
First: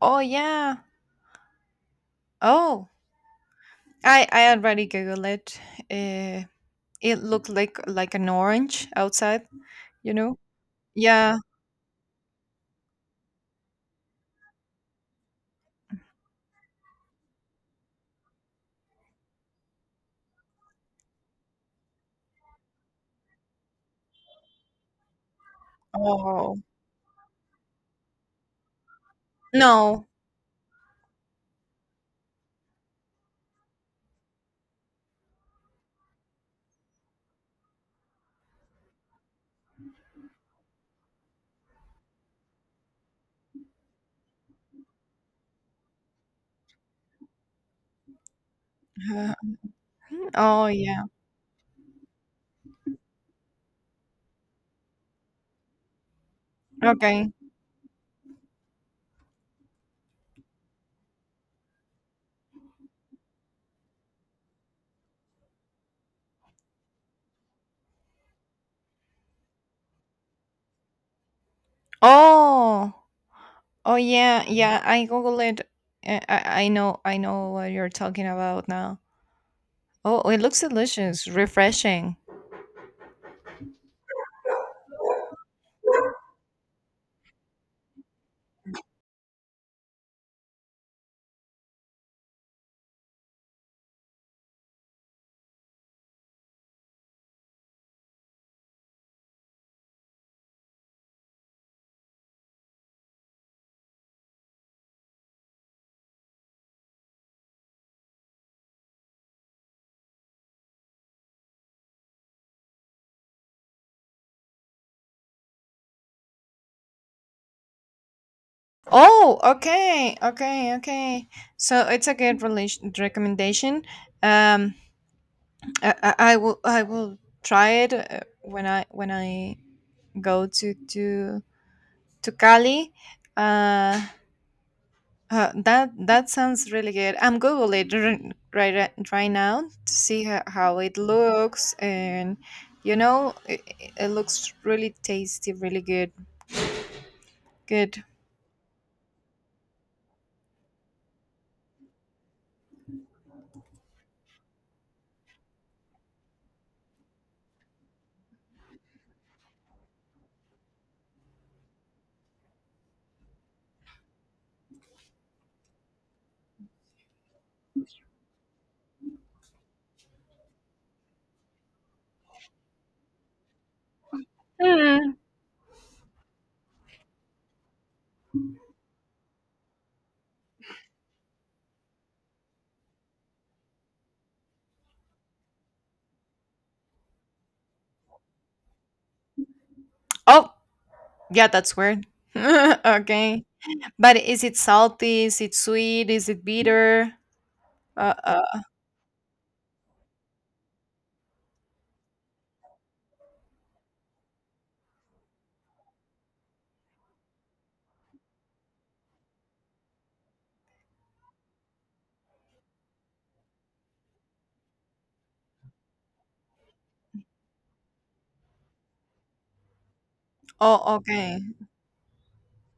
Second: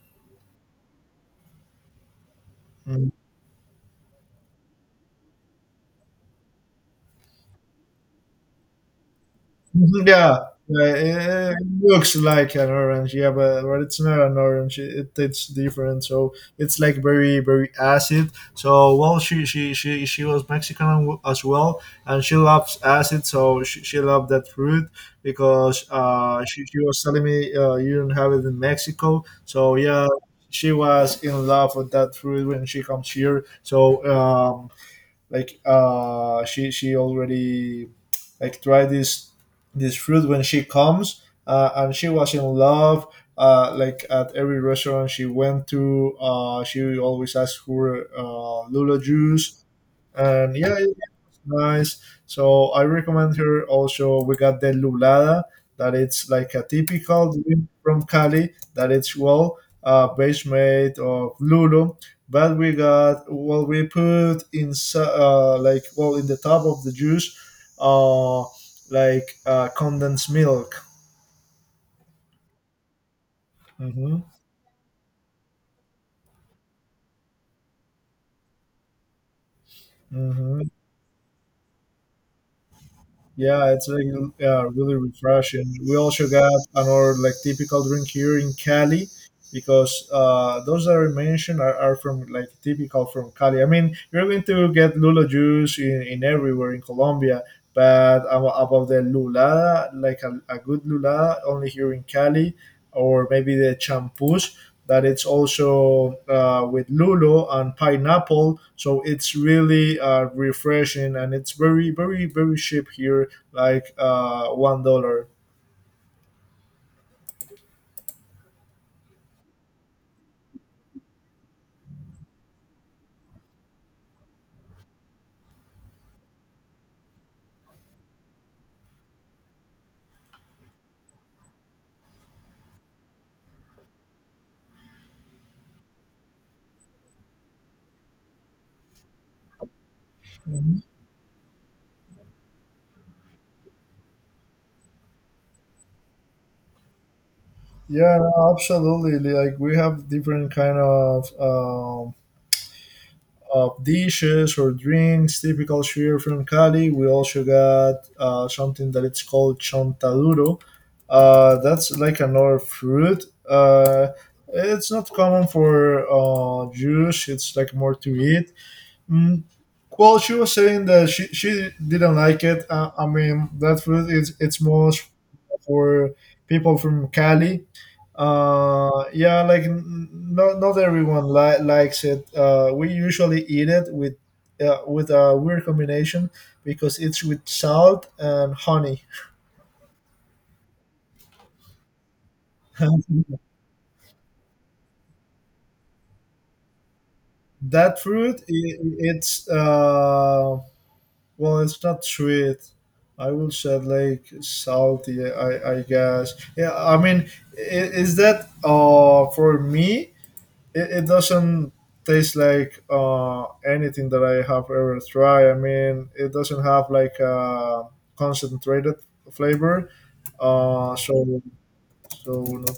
Speaker 2: oh yeah. Oh, I already Googled it. Uh, it looked like an orange outside.
Speaker 1: Mhm.
Speaker 2: You know.
Speaker 1: Yeah,
Speaker 2: Yeah.
Speaker 1: yeah, it looks like an orange, yeah, but it's not an orange. It's different, so it's like very very acid. So well, she was Mexican as well, and she loves acid, so she loved that fruit because
Speaker 2: Oh,
Speaker 1: she was telling me you don't have it in Mexico, so
Speaker 2: no.
Speaker 1: yeah. She was in love with that fruit when she comes here. So um, like she already like tried this fruit when she comes, and she was in love. Like at every restaurant she went to, she always asked for Lula juice, and
Speaker 2: Oh
Speaker 1: yeah, it
Speaker 2: yeah.
Speaker 1: was nice. So I recommend her. Also, we got the lulada, that it's like a
Speaker 2: Okay.
Speaker 1: typical drink from Cali, that it's, well, base made of lulu, but we got, well, we put in, like, well, in the top of the juice, uh, like condensed milk.
Speaker 2: Oh. Oh
Speaker 1: Hmm.
Speaker 2: yeah. Yeah. I Googled it. I know. I know what you're talking about now. Oh, it looks
Speaker 1: Hmm.
Speaker 2: delicious, refreshing.
Speaker 1: Yeah, it's like, yeah, really refreshing. We also got another like typical drink here in Cali because those that I mentioned are from like typical from Cali. I mean, you're going to get lula juice in everywhere in Colombia, but about the lula, like a good lula, only here in Cali, or maybe the champús, that it's also with lulo and pineapple, so it's really refreshing, and it's very very very cheap here, like $1.
Speaker 2: Oh, okay, okay, okay. So it's a good relation recommendation. Um, I will try it, when I go to Cali. Uh, that sounds really good. I'm Google it right now to see how
Speaker 1: Mhm.
Speaker 2: it looks, and it looks really tasty, really good. Good.
Speaker 1: Yeah, no, absolutely. Like we have different kind of dishes or drinks typical here from Cali. We also got something that it's called chontaduro. That's like another fruit. It's not common for juice. It's like more to eat. Mm, Well, she was saying that she didn't like it. I mean, that food is it's more
Speaker 2: Hmm.
Speaker 1: for people from Cali. Yeah, like not everyone likes it. We usually eat it with a weird combination because it's with salt and honey.
Speaker 2: Oh, yeah, that's weird. Okay. But is it salty? Is it sweet? Is it bitter?
Speaker 1: that
Speaker 2: Uh,
Speaker 1: fruit, I
Speaker 2: uh,
Speaker 1: it's. Well, it's not sweet. I will say like salty. I guess. Yeah. I mean, is that for me? It doesn't taste like anything that I have ever tried. I mean, it doesn't have like a concentrated flavor.
Speaker 2: oh,
Speaker 1: So
Speaker 2: okay.
Speaker 1: no.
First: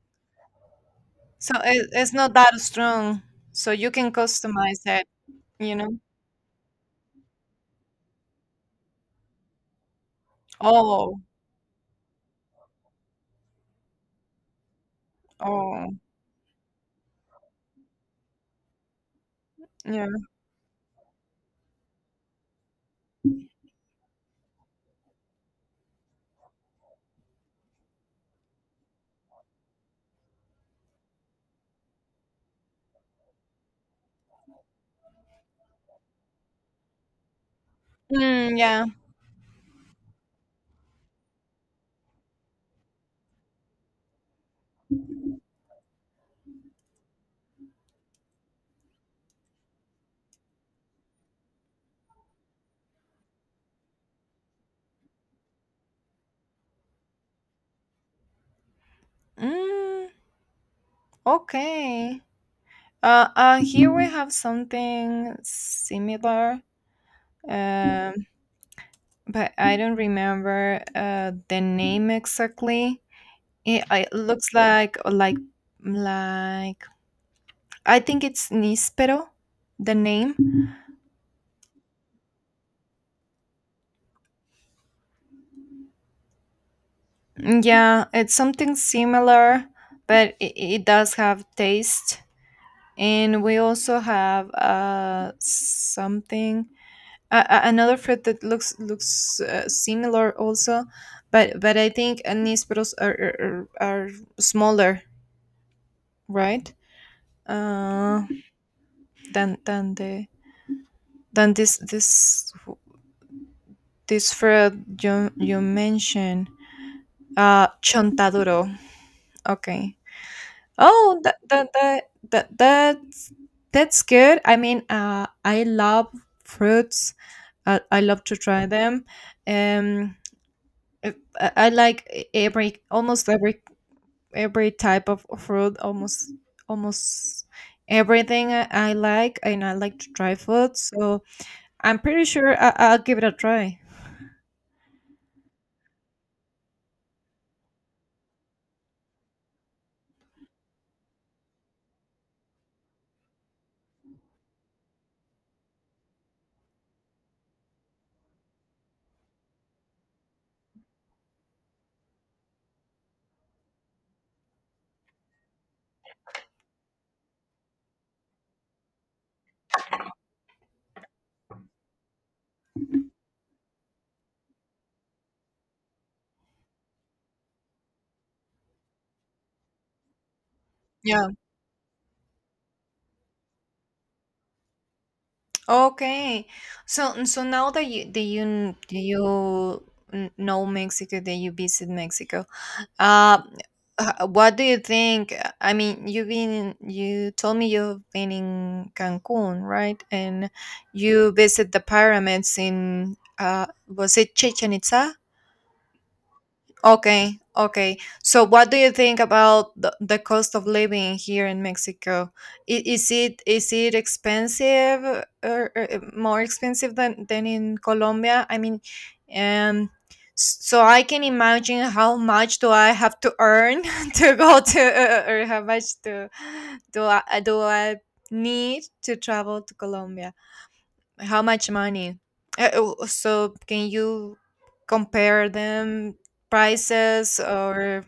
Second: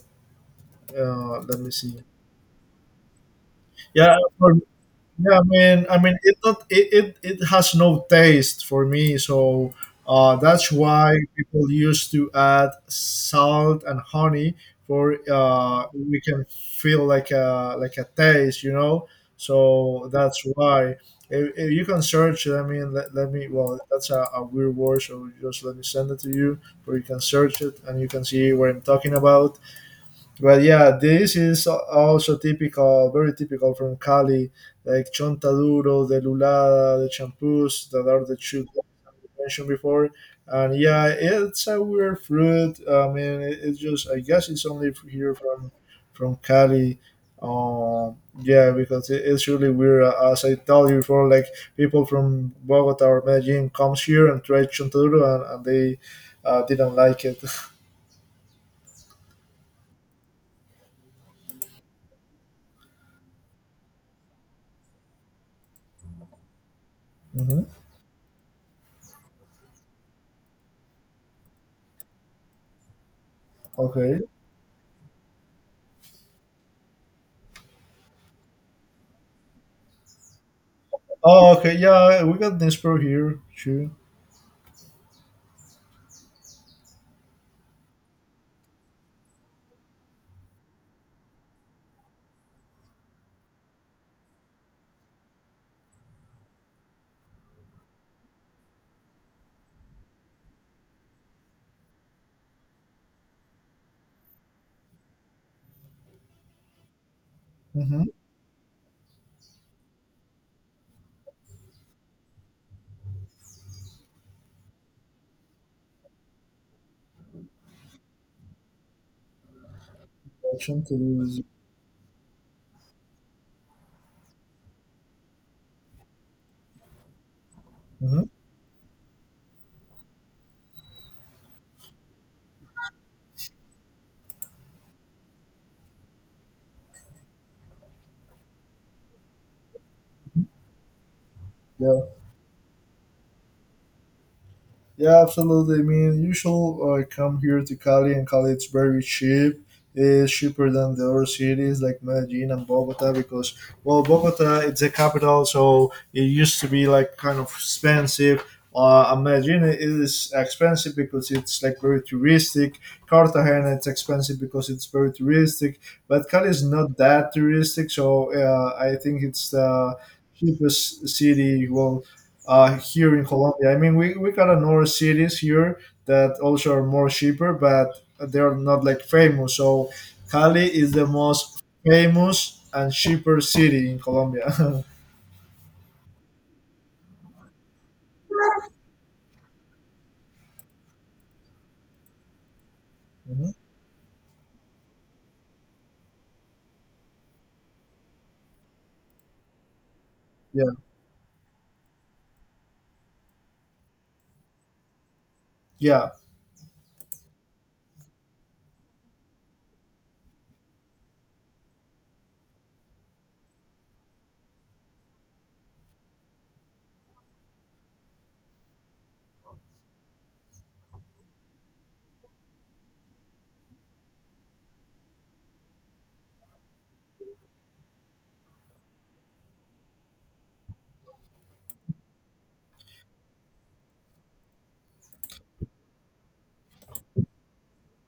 Speaker 2: So
Speaker 1: Let me
Speaker 2: it,
Speaker 1: see.
Speaker 2: it's not that strong. So you can
Speaker 1: Yeah, for
Speaker 2: customize it,
Speaker 1: yeah, I
Speaker 2: you
Speaker 1: mean, I
Speaker 2: know?
Speaker 1: mean, it not it has no taste for me, so that's why
Speaker 2: Oh,
Speaker 1: people used to add salt and honey for,
Speaker 2: oh,
Speaker 1: we can feel like a taste.
Speaker 2: yeah.
Speaker 1: So that's why, if you can search it. I mean, let me. Well, that's a weird word, so just let me send it to you, where you can search it and you can see what I'm talking about. Well, yeah, this is also typical, very typical from Cali, like Chontaduro, the Lulada, the Champús, that are the
Speaker 2: Mm,
Speaker 1: two that
Speaker 2: yeah.
Speaker 1: we mentioned before. And yeah, it's a weird fruit. It's just I guess it's only here from Cali. Yeah, because it's really weird. As I told you before, like people from Bogota or Medellin comes here and tried chontaduro and they didn't like it.
Speaker 2: Mm, okay. Here we have something similar,
Speaker 1: hmm
Speaker 2: um, but I don't remember, the name exactly. It
Speaker 1: Okay.
Speaker 2: looks like, I think it's Nispero, the name.
Speaker 1: Oh, okay. Yeah, we got Dnipro here too.
Speaker 2: Yeah, it's something similar, but it does have taste. And we also have, something, another fruit that looks similar also, but I think anisperos are smaller, right?
Speaker 1: Mm-hmm.
Speaker 2: Uh, than the than this this this fruit you mentioned. Chontaduro. Okay.
Speaker 1: Action to
Speaker 2: Oh, that
Speaker 1: lose.
Speaker 2: that that, that that's that's good. I mean, I love fruits. I love
Speaker 1: Mhm.
Speaker 2: to try them. Um, I, I like e- every almost every type of fruit. Almost everything I like, and I like to try food. So I'm
Speaker 1: Yeah.
Speaker 2: pretty sure I'll give it a try.
Speaker 1: Yeah, absolutely. I mean, usual I come here to Cali, and Cali it's very cheap. It's cheaper than the other cities like Medellin and Bogota because, well, Bogota it's a capital, so it used to be like kind of expensive. And Medellin it is expensive because it's like very touristic. Cartagena it's expensive because it's very touristic. But Cali is not that touristic, so I think it's the cheapest city. Well, here in Colombia. I mean, we got a north cities here that also are more cheaper, but they're not like famous. So Cali is the
Speaker 2: Yeah.
Speaker 1: most famous and cheaper city in Colombia.
Speaker 2: Okay. So now that you know Mexico, that you visit Mexico. Uh,
Speaker 1: Mhm.
Speaker 2: what do you think? I mean, you've been, you told me you've been in Cancun, right? And
Speaker 1: Yeah,
Speaker 2: you visit the pyramids in, was it Chichen Itza?
Speaker 1: yeah.
Speaker 2: Okay, okay. So, what do you think about the cost of living here in Mexico? Is it expensive, or more expensive than in Colombia? I mean, um, so I can imagine how much do I have to earn to go to, or how much do I need to travel to Colombia? How much money? Oh, so can you compare them prices, or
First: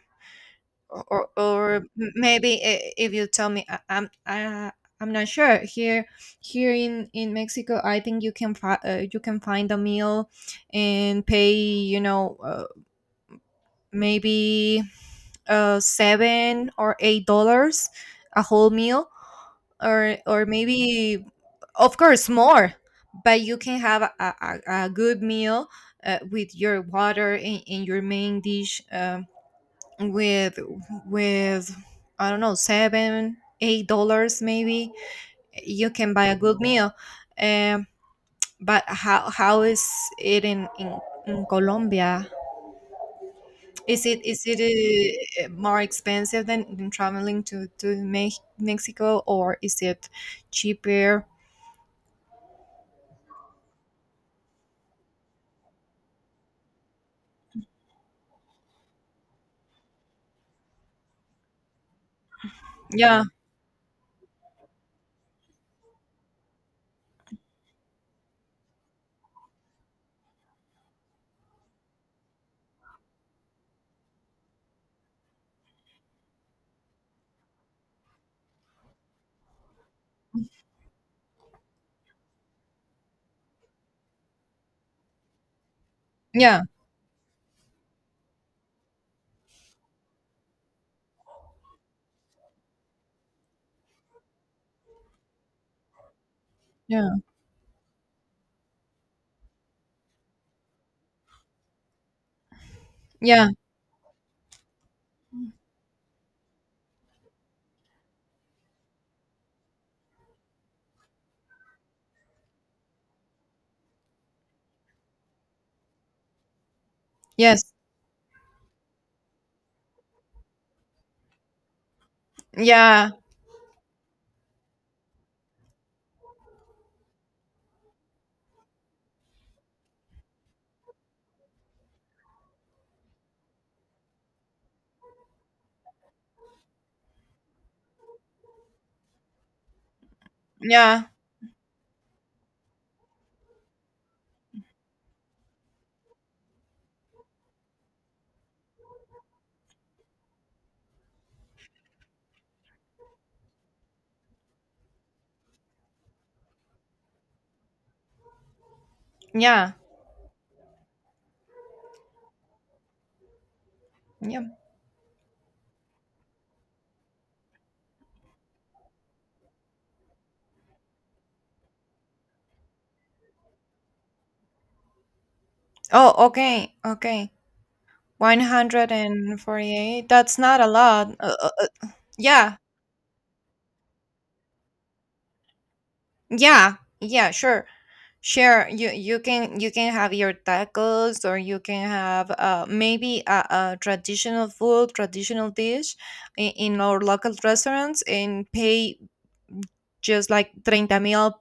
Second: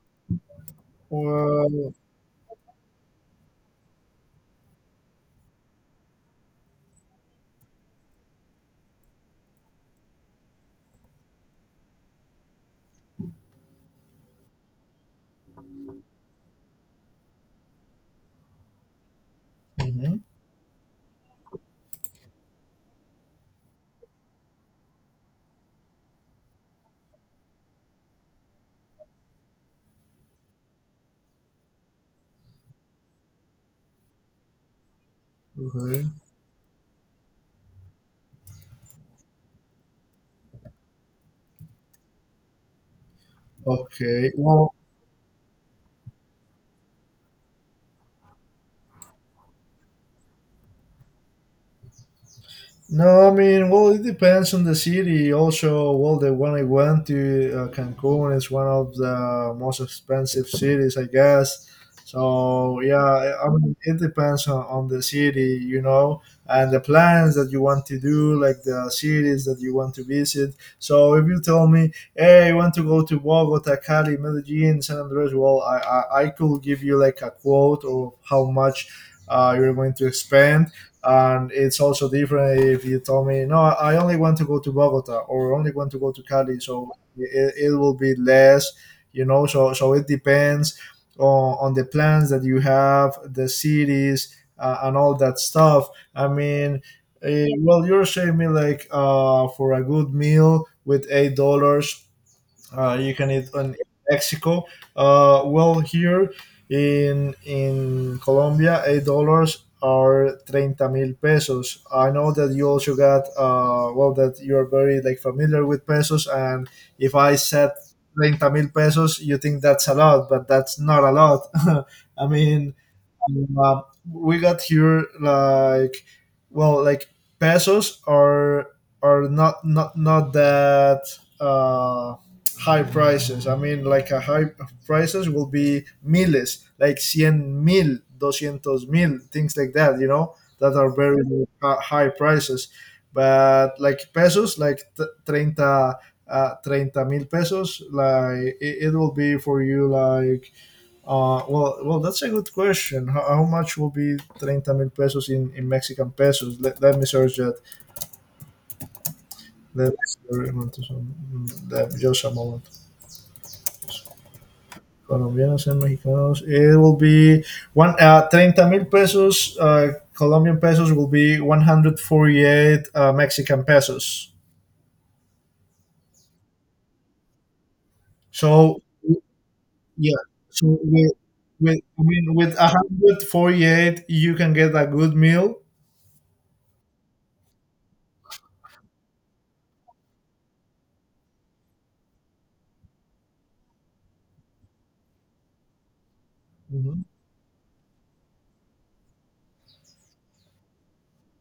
Speaker 2: or or
Speaker 1: Well,
Speaker 2: m- maybe, if you tell me. I'm not sure. Here in Mexico I think you can find a meal and pay, maybe 7 or 8 dollars, a whole meal,
Speaker 1: mhm,
Speaker 2: or maybe, of course, more. But you can have a good meal, with your water in, your main dish, with with, I don't know, $7-$8 maybe, you
Speaker 1: okay.
Speaker 2: can buy a good meal. Um, but how is it in, in Colombia? is it
Speaker 1: Okay.
Speaker 2: is it uh, more expensive than traveling to Mexico, or is it cheaper?
Speaker 1: No, I mean, well, it depends on the city. Also, well, the one I went to, Cancun, is one of the most expensive cities, I guess. So, yeah,
Speaker 2: Yeah,
Speaker 1: I mean, it depends on the city, you know, and the plans that you want to do, like the cities that you want to visit. So, if you tell me, hey, I want to go to Bogota, Cali, Medellin, San Andres, well, I could give you like a quote of how much you're going to spend, and it's also different if you tell me no, I only want to go to Bogota or only want to go to Cali.
Speaker 2: yeah,
Speaker 1: So it will be less, you know. So so it depends on the plans that you have, the cities and all that stuff. i mean
Speaker 2: yeah,
Speaker 1: you're saving me like for a good meal with $8 you can eat
Speaker 2: yeah,
Speaker 1: in Mexico. Well, here in Colombia, $8 are treinta mil pesos. I know that you also got well, that you are very like familiar with pesos, and if I
Speaker 2: yes,
Speaker 1: said treinta mil pesos, you think that's a lot, but that's not a lot. I mean,
Speaker 2: yeah,
Speaker 1: uh, we got here like, well, like pesos are not that uh, high prices. I mean, like a high prices will be miles like 100 mil, 200 mil, things like that, you know, that are
Speaker 2: yeah,
Speaker 1: very high prices. But like pesos, like 30, 30 mil pesos, like it will be for you like, well, that's a good question. How much will be 30 mil pesos in Mexican pesos? Let me search that.
Speaker 2: yeah,
Speaker 1: Let me search that, just a moment.
Speaker 2: yeah.
Speaker 1: Colombianos and Mexicanos. It will be one 30 mil pesos. Colombian pesos will be 148 Mexican pesos.
Speaker 2: Oh, okay, okay.
Speaker 1: So,
Speaker 2: 148.
Speaker 1: yeah.
Speaker 2: That's not a
Speaker 1: So
Speaker 2: lot.
Speaker 1: with I mean,
Speaker 2: Yeah,
Speaker 1: with 148, you can get a good meal.
Speaker 2: yeah, yeah, sure. Sure, you can have your tacos, or you can have, maybe a traditional food, traditional dish in, our local restaurants, and pay just like treinta mil,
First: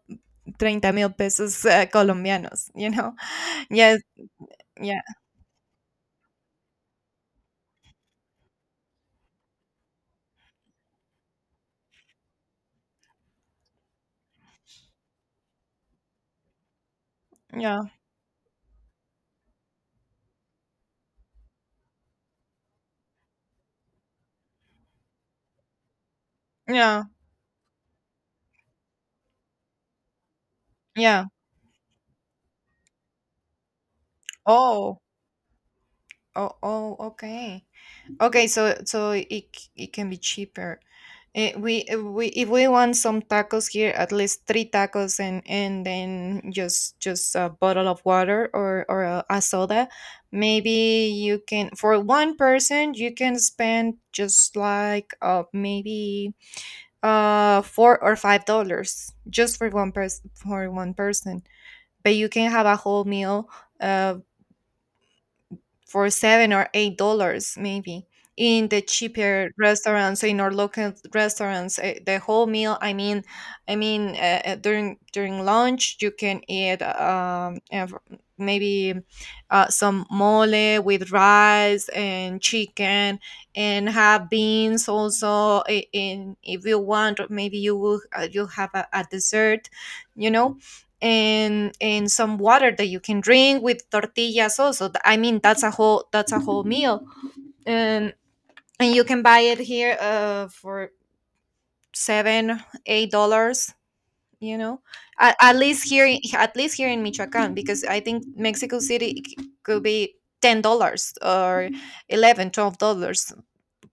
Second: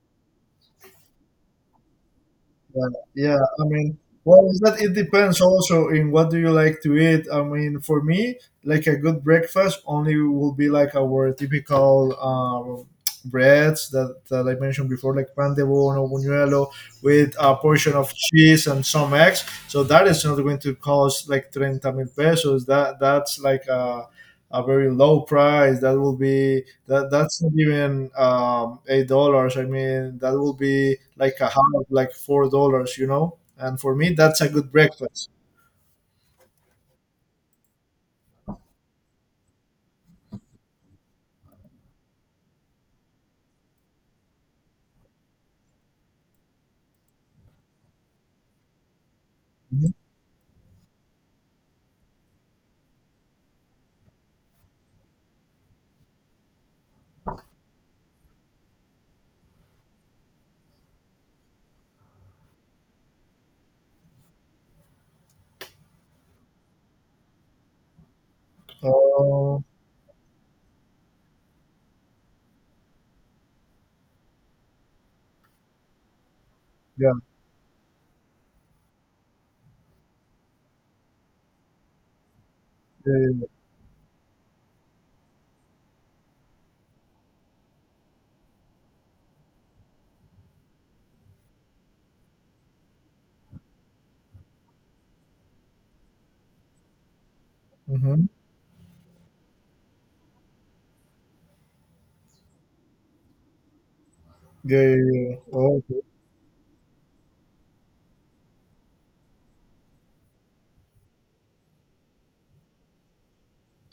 Speaker 2: treinta mil pesos, colombianos, you
Speaker 1: Yeah,
Speaker 2: know?
Speaker 1: yeah. I mean,
Speaker 2: Yes,
Speaker 1: well, is that it
Speaker 2: yeah,
Speaker 1: depends also in what do you like to eat. I mean, for me, like a good breakfast only will be like our typical breads that I mentioned before, like pan de bono, buñuelo, with a
Speaker 2: yeah.
Speaker 1: portion of cheese and some eggs. So that is not going to cost like treinta mil pesos. That's like a very low price. That will be
Speaker 2: Yeah,
Speaker 1: that's not even $8. I mean, that will be
Speaker 2: yeah.
Speaker 1: like a half, like $4. You know, and for me, that's a good
Speaker 2: Oh,
Speaker 1: breakfast.
Speaker 2: oh, oh. Okay, okay. So it can be cheaper. Eh, we If we want some tacos here, at least three tacos, and then just a bottle of water, or a soda.
Speaker 1: Mhm.
Speaker 2: Maybe, you can for one person, you can spend just like, maybe $4 or $5, just for one person, but you can have a whole meal, uh. for $7 or $8 maybe, in the cheaper
Speaker 1: Oh,
Speaker 2: restaurants, in our local restaurants, the whole meal, I mean during lunch you can eat,
Speaker 1: yeah,
Speaker 2: maybe, some mole with rice and
Speaker 1: yeah,
Speaker 2: chicken,
Speaker 1: yeah, yeah.
Speaker 2: and have beans also, I- in if you want. Maybe you will, you have a dessert, you know and some water that you can drink, with tortillas also. Th- I mean that's a whole meal, and
Speaker 1: Mhm.
Speaker 2: and you can buy it here, for $7-$8, you know.
Speaker 1: Yeah, yeah,
Speaker 2: at,
Speaker 1: yeah.
Speaker 2: at
Speaker 1: Oh,
Speaker 2: least here in Michoacan, because I think Mexico City could be $10 or 11, $12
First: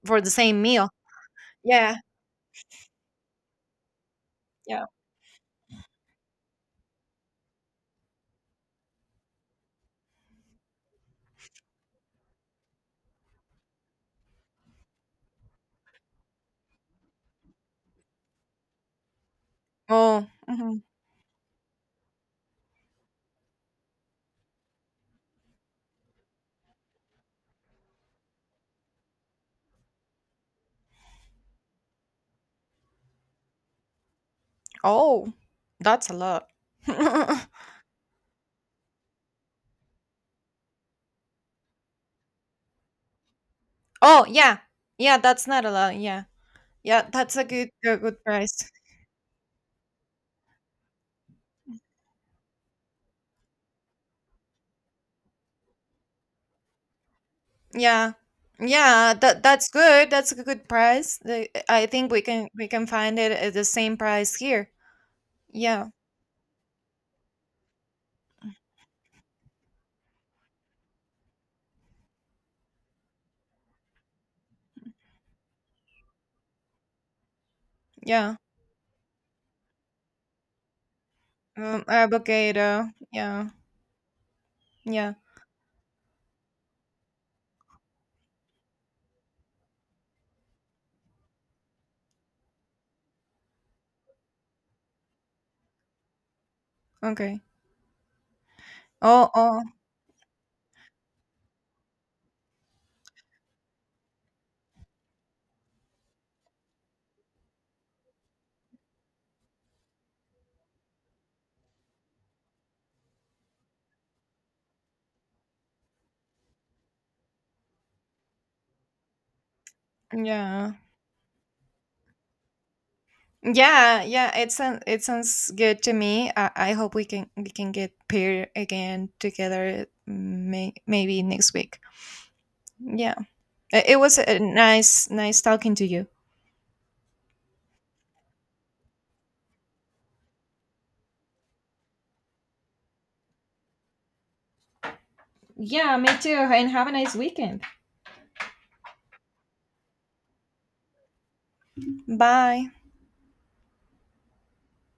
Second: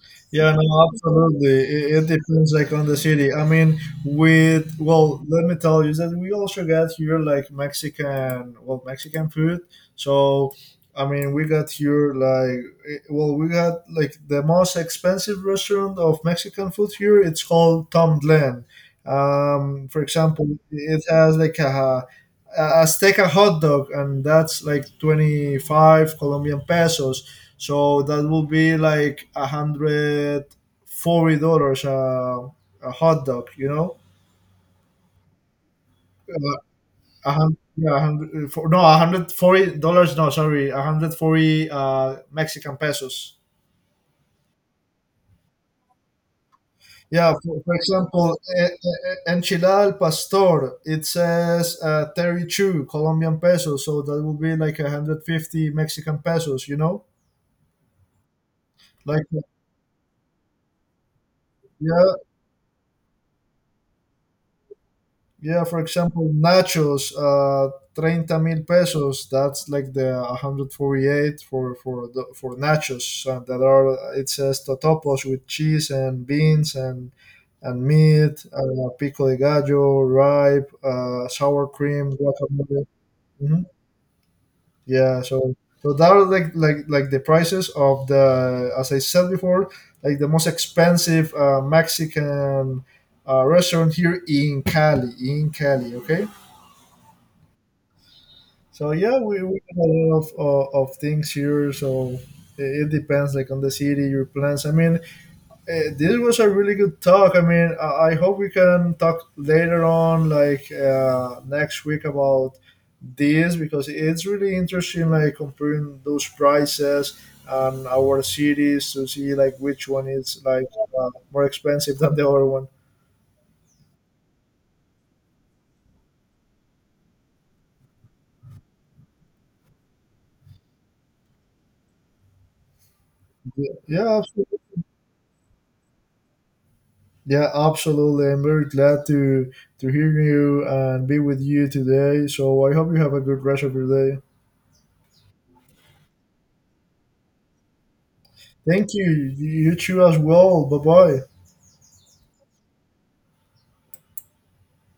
Speaker 2: for the
Speaker 1: yeah,
Speaker 2: same
Speaker 1: no,
Speaker 2: meal.
Speaker 1: absolutely. It,
Speaker 2: Yeah,
Speaker 1: it depends, like on the city. I mean, with
Speaker 2: yeah.
Speaker 1: well, let me tell you that we also got here like Mexican, well, Mexican food. So, I mean, we got here like, we got like the most expensive restaurant of Mexican food here. It's called Tom Glen. For
Speaker 2: Oh,
Speaker 1: example,
Speaker 2: mhm.
Speaker 1: it has like a steak, a hot dog, and that's like 25 Colombian pesos, so that would be like $140 a hot dog. You know,
Speaker 2: Oh, that's a lot.
Speaker 1: uh, a hundred. Yeah, a hundred for, no, $140. No, sorry, a hundred 40 Mexican pesos.
Speaker 2: Oh, yeah, yeah, that's not a lot, yeah. Yeah,
Speaker 1: Yeah,
Speaker 2: that's a good,
Speaker 1: for
Speaker 2: a good
Speaker 1: example,
Speaker 2: price.
Speaker 1: enchilada al pastor. It says 32 Colombian pesos, so that would be like 150 Mexican pesos. You know,
Speaker 2: Yeah. Yeah,
Speaker 1: like
Speaker 2: that's good. That's a good price. I think
Speaker 1: yeah.
Speaker 2: we can find it at the same price here.
Speaker 1: Yeah, for
Speaker 2: Yeah.
Speaker 1: example, nachos, 30 mil pesos. That's like the 148 for the, for nachos that are. It says totopos with cheese and beans and
Speaker 2: Yeah.
Speaker 1: meat, pico de gallo, ripe, sour cream, guacamole.
Speaker 2: Avocado. Yeah.
Speaker 1: Mhm.
Speaker 2: Yeah.
Speaker 1: Yeah, so so that are like the prices of the, as I said before, like the most expensive Mexican restaurant here in Cali, in Cali. Okay.
Speaker 2: Okay.
Speaker 1: So yeah,
Speaker 2: Oh,
Speaker 1: we
Speaker 2: oh.
Speaker 1: have a lot of things here. So it depends, like on the city, your plans. I mean, this was a really good talk. I mean, I hope we can talk later on, like next week, about this because it's really interesting, like comparing those prices and our cities to see like which one is like
Speaker 2: Yeah.
Speaker 1: more expensive than the other one.
Speaker 2: Yeah, yeah, it sounds good to me. I hope we can get paired again together, maybe next week. Yeah. It was
Speaker 1: Yeah,
Speaker 2: a nice talking to you.
Speaker 1: yeah, absolutely. I'm very glad to hear you and be with you today. So I hope you have a good rest of your day.
Speaker 2: Yeah, me too. And have a nice weekend.
Speaker 1: Thank you. You too as well. Bye bye.
Speaker 2: Bye.